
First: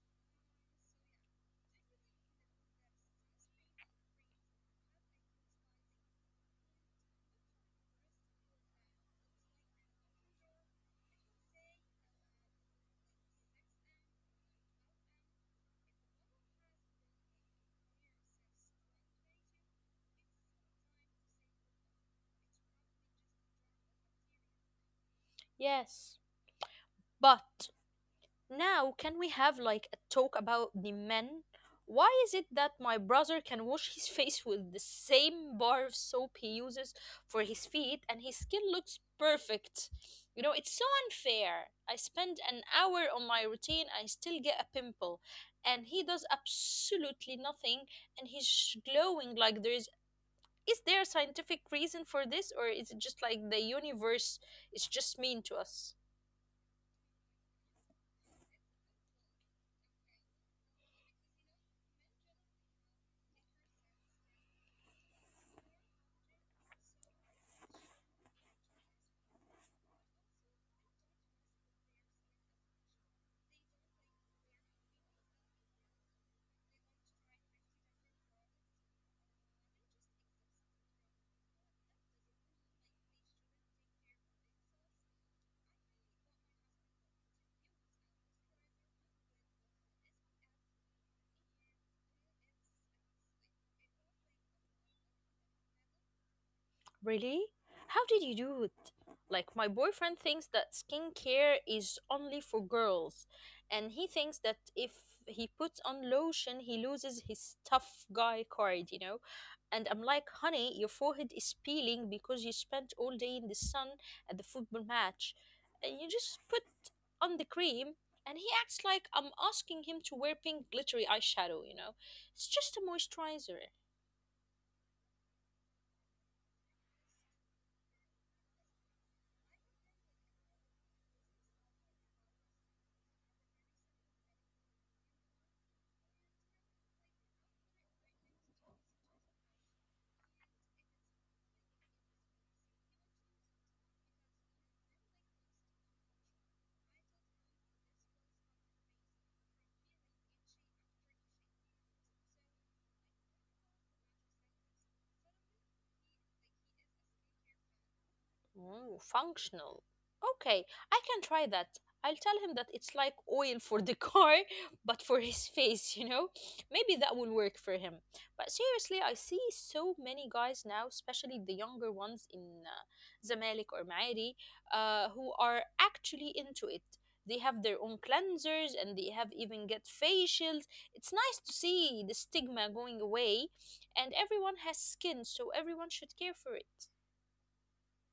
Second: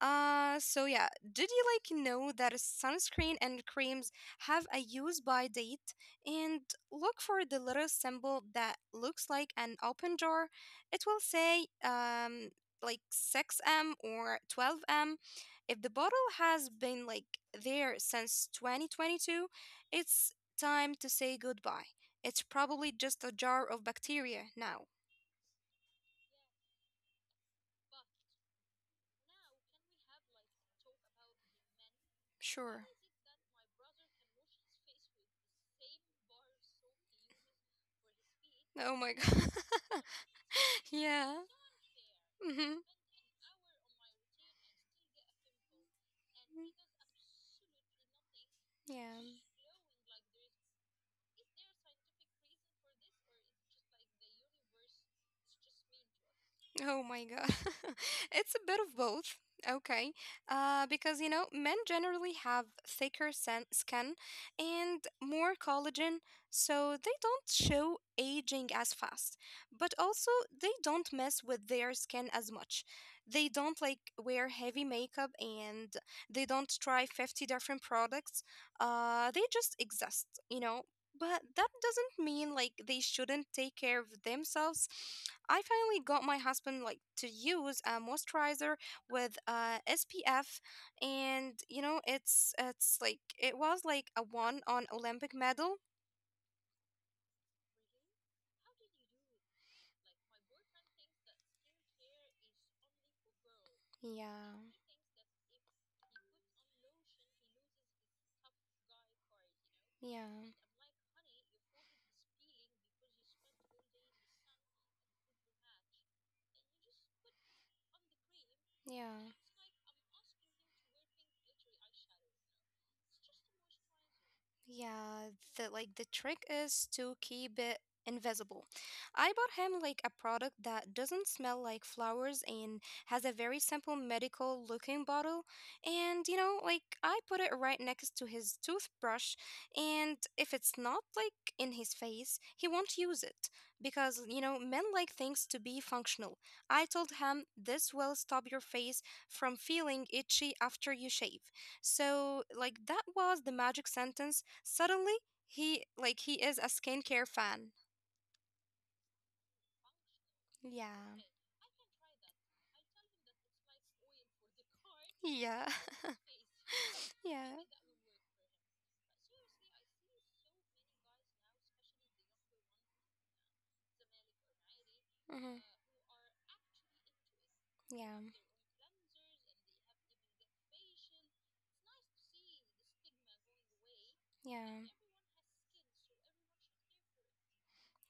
Speaker 1: uh, so yeah, did you like know that sunscreen and creams have a use by date? And look for the little symbol that looks like an open door. It will say um like six M or twelve M. If the bottle has been like there since twenty twenty-two, it's time to say goodbye. It's probably just a jar of bacteria now.
Speaker 2: Yes. But now, can we have like a talk about the men? Why is it that
Speaker 1: Sure.
Speaker 2: my brother can wash his face with the same bar of soap he uses for his feet and his skin
Speaker 1: Oh
Speaker 2: looks
Speaker 1: my god.
Speaker 2: perfect? You know, it's so
Speaker 1: Yeah.
Speaker 2: unfair. I spend an
Speaker 1: Hmm.
Speaker 2: hour on my routine, I still get a pimple, and he does absolutely nothing and he's glowing
Speaker 1: Yeah.
Speaker 2: like there is. Is there a scientific reason for this, or is it just like the universe is just mean to us?
Speaker 1: Oh my god. It's a bit of both. Okay. Uh, because, you know, men generally have thicker san- skin and more collagen, so they don't show aging as fast. But also, they don't mess with their skin as much. They don't like wear heavy makeup, and they don't try fifty different products. Uh, they just exist, you know, but that doesn't mean like they shouldn't take care of themselves. I finally got my husband like to use a moisturizer with uh S P F. And you know, it's it's like it was like a one on Olympic medal.
Speaker 2: Really? How did you do it? Like, my boyfriend thinks that skincare is only for girls, and he thinks
Speaker 1: Yeah.
Speaker 2: that if he puts on lotion, he loses his tough guy card, you know? And I'm like,
Speaker 1: Yeah.
Speaker 2: honey, your forehead is peeling because you spent all day in the sun at the football match, and you just put on the cream. And he acts like I'm
Speaker 1: Yeah.
Speaker 2: asking him to wear pink glittery eyeshadow, you know? It's just a moisturizer.
Speaker 1: Yeah, the like the trick is to keep it invisible. I bought him like a product that doesn't smell like flowers and has a very simple medical looking bottle. And you know, like I put it right next to his toothbrush, and if it's not like in his face, he won't use it because you know, men like things to be functional. I told him this will stop your face from feeling itchy after you shave. So, like, that was the magic sentence. Suddenly, he like he is a skincare fan.
Speaker 2: Mm, functional. Okay, I can
Speaker 1: Yeah.
Speaker 2: try that. I'll tell him that it's like oil for the car, but for his
Speaker 1: Yeah.
Speaker 2: face, you know? Maybe that will work for
Speaker 1: yeah.
Speaker 2: him. But seriously, I see so many guys now, especially the younger ones in uh, Zamalek or Maari, uh, who are
Speaker 1: Hmm.
Speaker 2: actually into it. They have their own
Speaker 1: Yeah.
Speaker 2: cleansers and they have even get facials. It's nice to see the stigma going away, and everyone
Speaker 1: Yeah.
Speaker 2: has skin, so everyone should care for it.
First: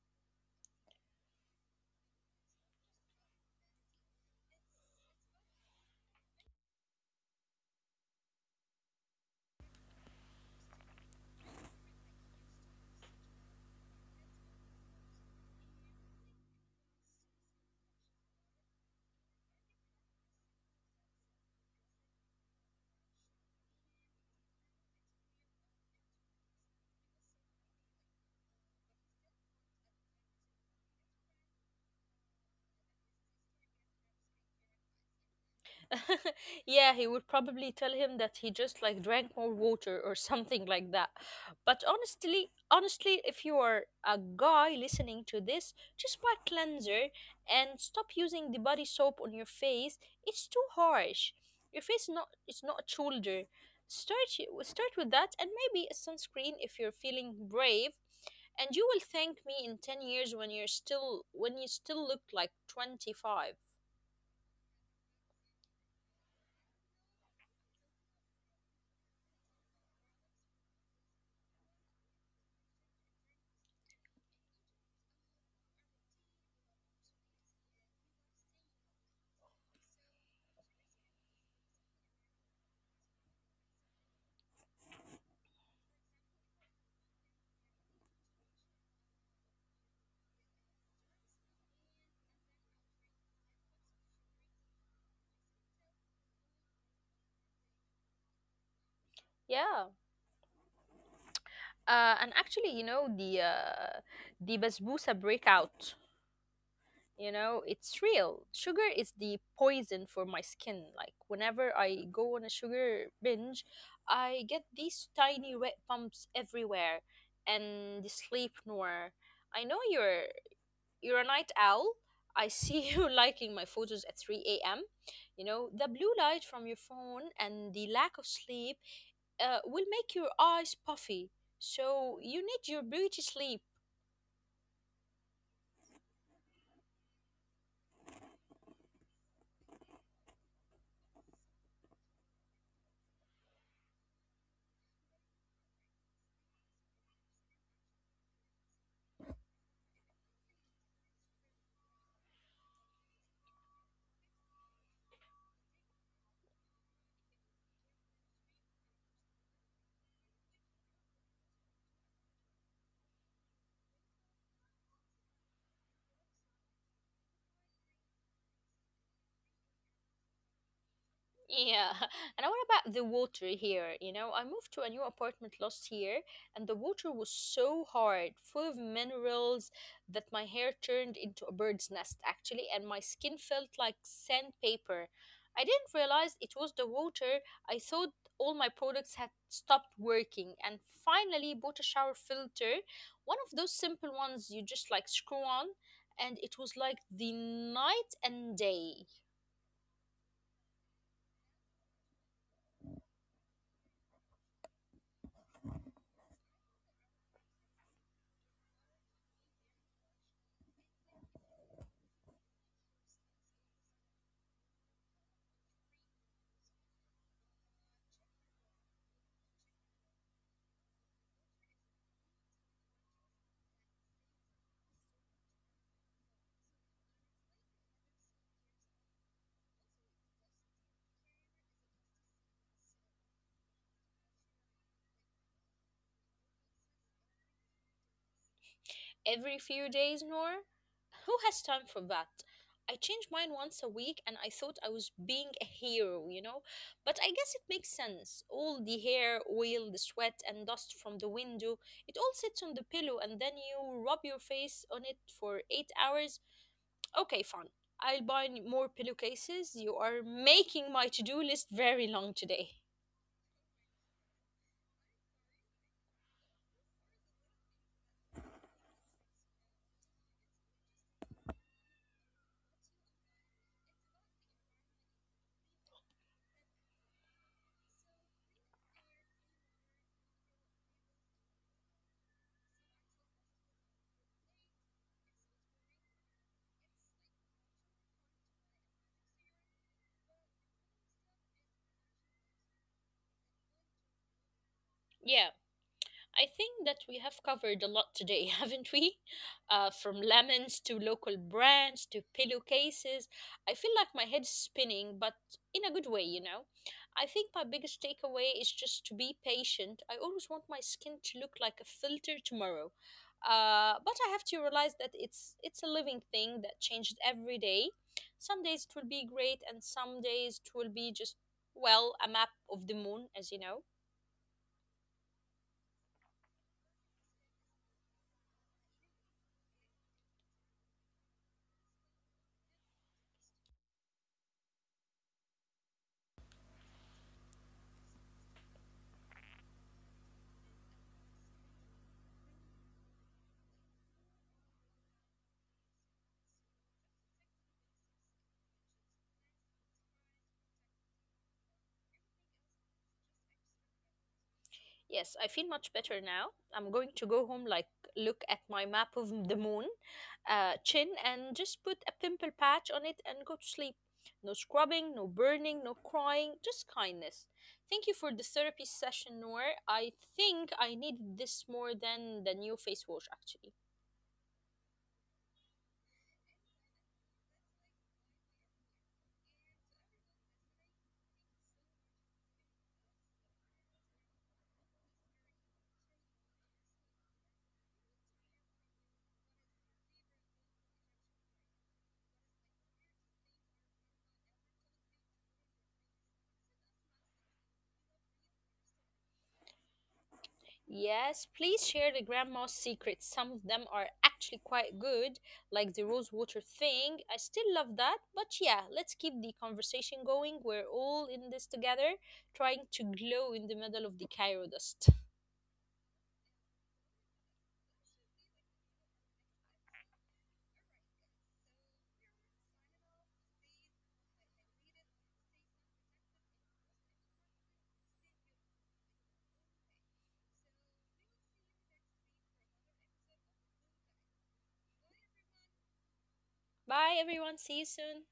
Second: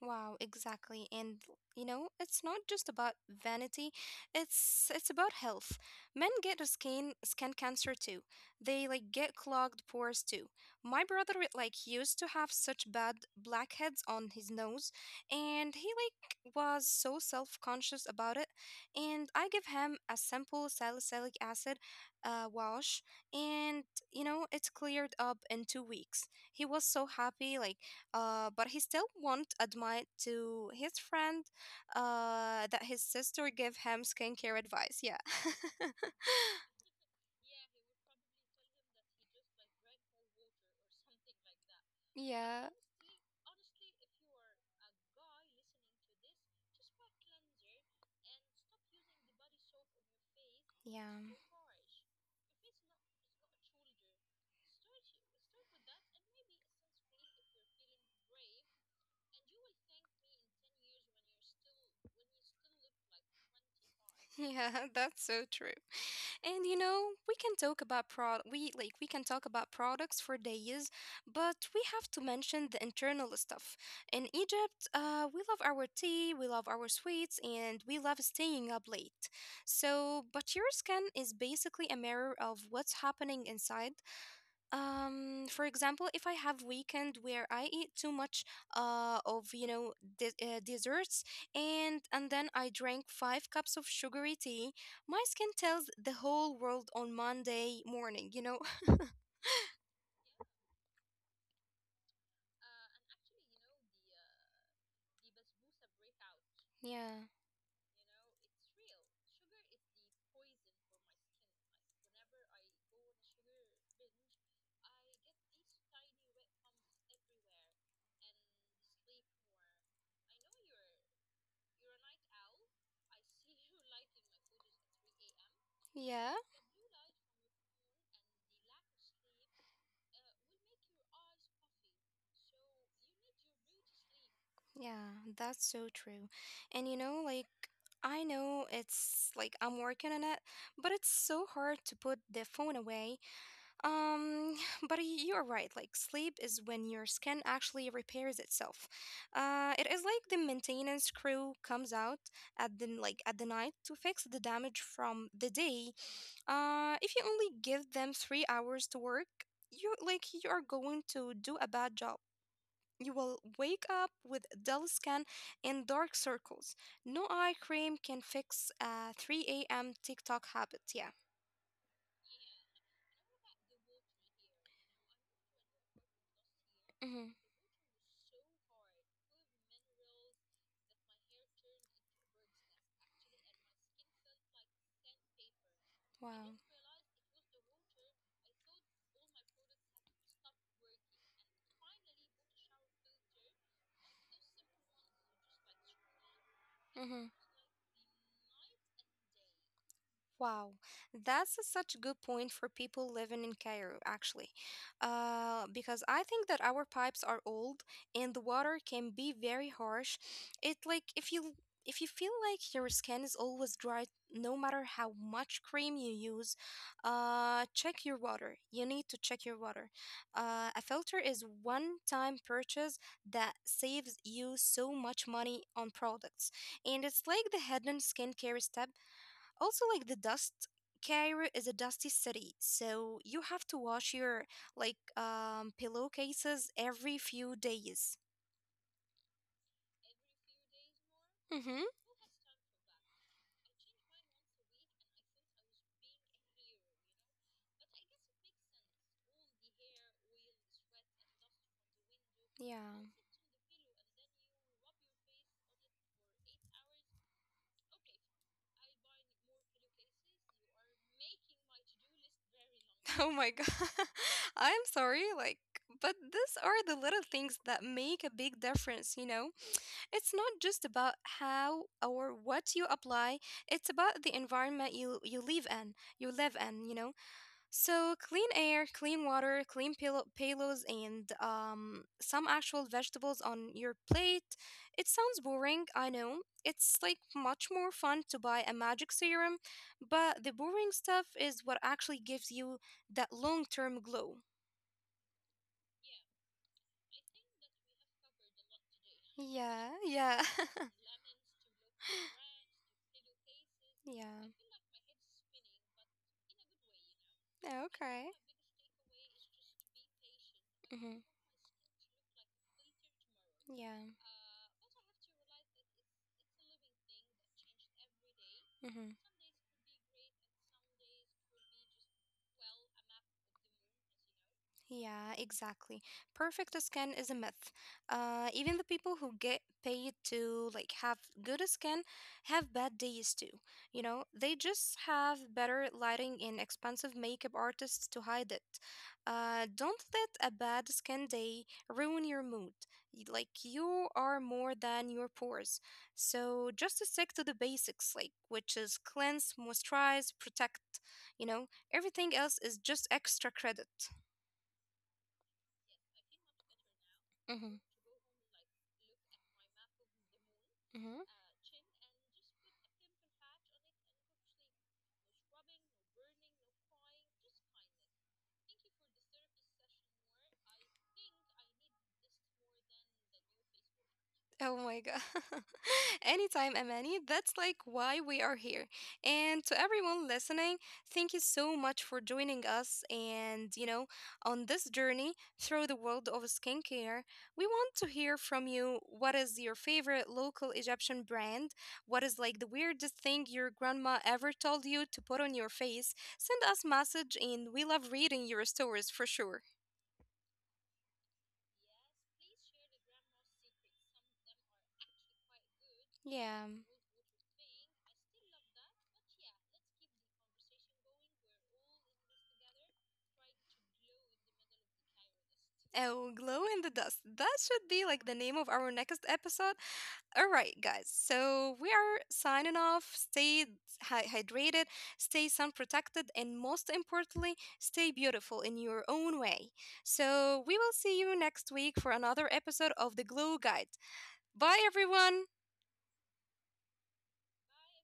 Speaker 1: Wow, exactly. And you know, it's not just about vanity. It's it's about health. Men get a skin skin cancer too. They like get clogged pores too. My brother like used to have such bad blackheads on his nose, and he like was so self-conscious about it. And I give him a simple salicylic acid uh, wash, and you know, it cleared up in two weeks. He was so happy like uh, but he still won't admit to his friend uh, that his sister gave him skincare advice. Yeah.
Speaker 2: Yeah, he would probably tell him that he just like drank more water or something like that. But honestly,
Speaker 1: yeah.
Speaker 2: honestly, if you are a guy listening to this, just buy cleanser and stop using the body soap on your face. It's too
Speaker 1: Yeah.
Speaker 2: harsh. Your face not it's not a shoulder. Start y- start with that and maybe a sunscreen if you're feeling brave. And you will thank me in ten years when you're still when you still look like twenty-five.
Speaker 1: Yeah. That's so true. And you know, we can talk about pro we like we can talk about products for days, but we have to mention the internal stuff. In Egypt, uh, we love our tea, we love our sweets, and we love staying up late. So, but your skin is basically a mirror of what's happening inside. Um for example, if I have weekend where I eat too much uh of you know de- uh, desserts, and and then I drank five cups of sugary tea. My skin tells the whole world on Monday morning, you know.
Speaker 2: Yeah. Uh, and actually, you know, the uh, the basbousa breakout,
Speaker 1: Yeah.
Speaker 2: you know, it's real. Sugar is the poison for my skin. Like whenever I go on a sugar binge, I get these tiny red bumps everywhere and the sleep nowhere. I know you're you're a night owl. I see you liking my photos at three a m. You know, the blue
Speaker 1: Yeah.
Speaker 2: light from your phone and the lack of sleep uh, will make your eyes puffy, so you need your beauty sleep.
Speaker 1: Yeah, that's so true. And you know, like I know it's like I'm working on it, but it's so hard to put the phone away. Um, but y- you're right. Like sleep is when your skin actually repairs itself. Uh, it is like the maintenance crew comes out at the n- like at the night to fix the damage from the day. Uh, if you only give them three hours to work, you like you are going to do a bad job. You will wake up with dull skin and dark circles. No eye cream can fix a three a m. TikTok habit. Yeah.
Speaker 2: Yeah. And what about the water here? You know, I moved to a new apartment last year and the water
Speaker 1: Mm-hmm.
Speaker 2: was so hard, full of minerals, that my hair turned into a bird's nest actually, and my skin felt like sandpaper. I didn't realize
Speaker 1: Wow.
Speaker 2: it was the water. I thought all my products had stopped working and finally bought a shower filter, one of those simple ones you just like screw on, and it was like
Speaker 1: Mm-hmm.
Speaker 2: the night and day.
Speaker 1: Wow, that's a such a good point for people living in Cairo, actually. Uh, because I think that our pipes are old and the water can be very harsh. It like if you if you feel like your skin is always dry, no matter how much cream you use, uh, check your water. You need to check your water. Uh, a filter is one-time purchase that saves you so much money on products, and it's like the hidden skincare step. Also, like the dust, Cairo is a dusty city, so you have to wash your like um pillowcases every few days.
Speaker 2: Every few days, Nor? Who has
Speaker 1: Mm-hmm.
Speaker 2: time for that? I change mine once a week and I thought I was being a hero, you know? But I guess it makes sense. All the hair, oil, the sweat, and dust from the window, it all sits on the
Speaker 1: Yeah.
Speaker 2: pillow and then you rub your face on it for eight hours. Okay, fine. I'll buy more pillowcases. You are making my to do list very long today.
Speaker 1: Oh my god. I'm sorry, like, but these are the little things that make a big difference, you know? It's not just about how or what you apply, it's about the environment you you live in, you live in, you know? So clean air, clean water, clean pillow pillows, and um, some actual vegetables on your plate. It sounds boring, I know. It's like much more fun to buy a magic serum, but the boring stuff is what actually gives you that long term glow.
Speaker 2: Yeah, I think that we have covered a lot today, haven't we?
Speaker 1: Yeah,
Speaker 2: Uh, from
Speaker 1: yeah,
Speaker 2: lemons to local brands to pillowcases. I feel like my head's
Speaker 1: yeah.
Speaker 2: spinning, but in a good way, you know. I think my biggest
Speaker 1: Okay.
Speaker 2: takeaway is just to be patient. I always want my skin
Speaker 1: Mm-hmm.
Speaker 2: to look like a filter tomorrow. Uh, but
Speaker 1: Yeah.
Speaker 2: I have to realize that it's it's a living thing that changes every day. Some days it will be
Speaker 1: Mm-hmm.
Speaker 2: great, and some days it will be just well a map of the moon, as you know.
Speaker 1: Yeah, exactly. Perfect skin is a myth. Uh, even the people who get paid to like have good skin have bad days too. You know, they just have better lighting and expensive makeup artists to hide it. Uh, don't let a bad skin day ruin your mood. Y- Like you are more than your pores. So just stick to the basics, like which is cleanse, moisturize, protect. You know, everything else is just extra credit.
Speaker 2: Yes, I feel much better now. I'm going to go home,
Speaker 1: Mm-hmm.
Speaker 2: like, look at my map of the moon, uh, chin,
Speaker 1: Mhm.
Speaker 2: and just put a pimple patch on it and go to sleep. No scrubbing, no burning, no crying, just kindness. Thank you for the therapy session, Noor. I think I needed this more than the new face wash, actually.
Speaker 1: Oh my God. Anytime, Amani. That's like why we are here. And to everyone listening, thank you so much for joining us and, you know, on this journey through the world of skincare. We want to hear from you. What is your favorite local Egyptian brand? What is like the weirdest thing your grandma ever told you to put on your face? Send us message and we love reading your stories for sure.
Speaker 2: Yes, please share the grandma's secrets. Some of them are actually quite good, like the rose water
Speaker 1: Yeah.
Speaker 2: thing. I still love that. But yeah, let's keep the conversation going. We're all in this together, trying to glow in the middle of the Cairo dust.
Speaker 1: Oh, glow in the dust. That should be like the name of our next episode. All right, guys. So we are signing off. Stay hy- hydrated, stay sun protected, and most importantly, stay beautiful in your own way. So we will see you next week for another episode of The Glow Guide. Bye, everyone.
Speaker 2: Bye, everyone. See you soon.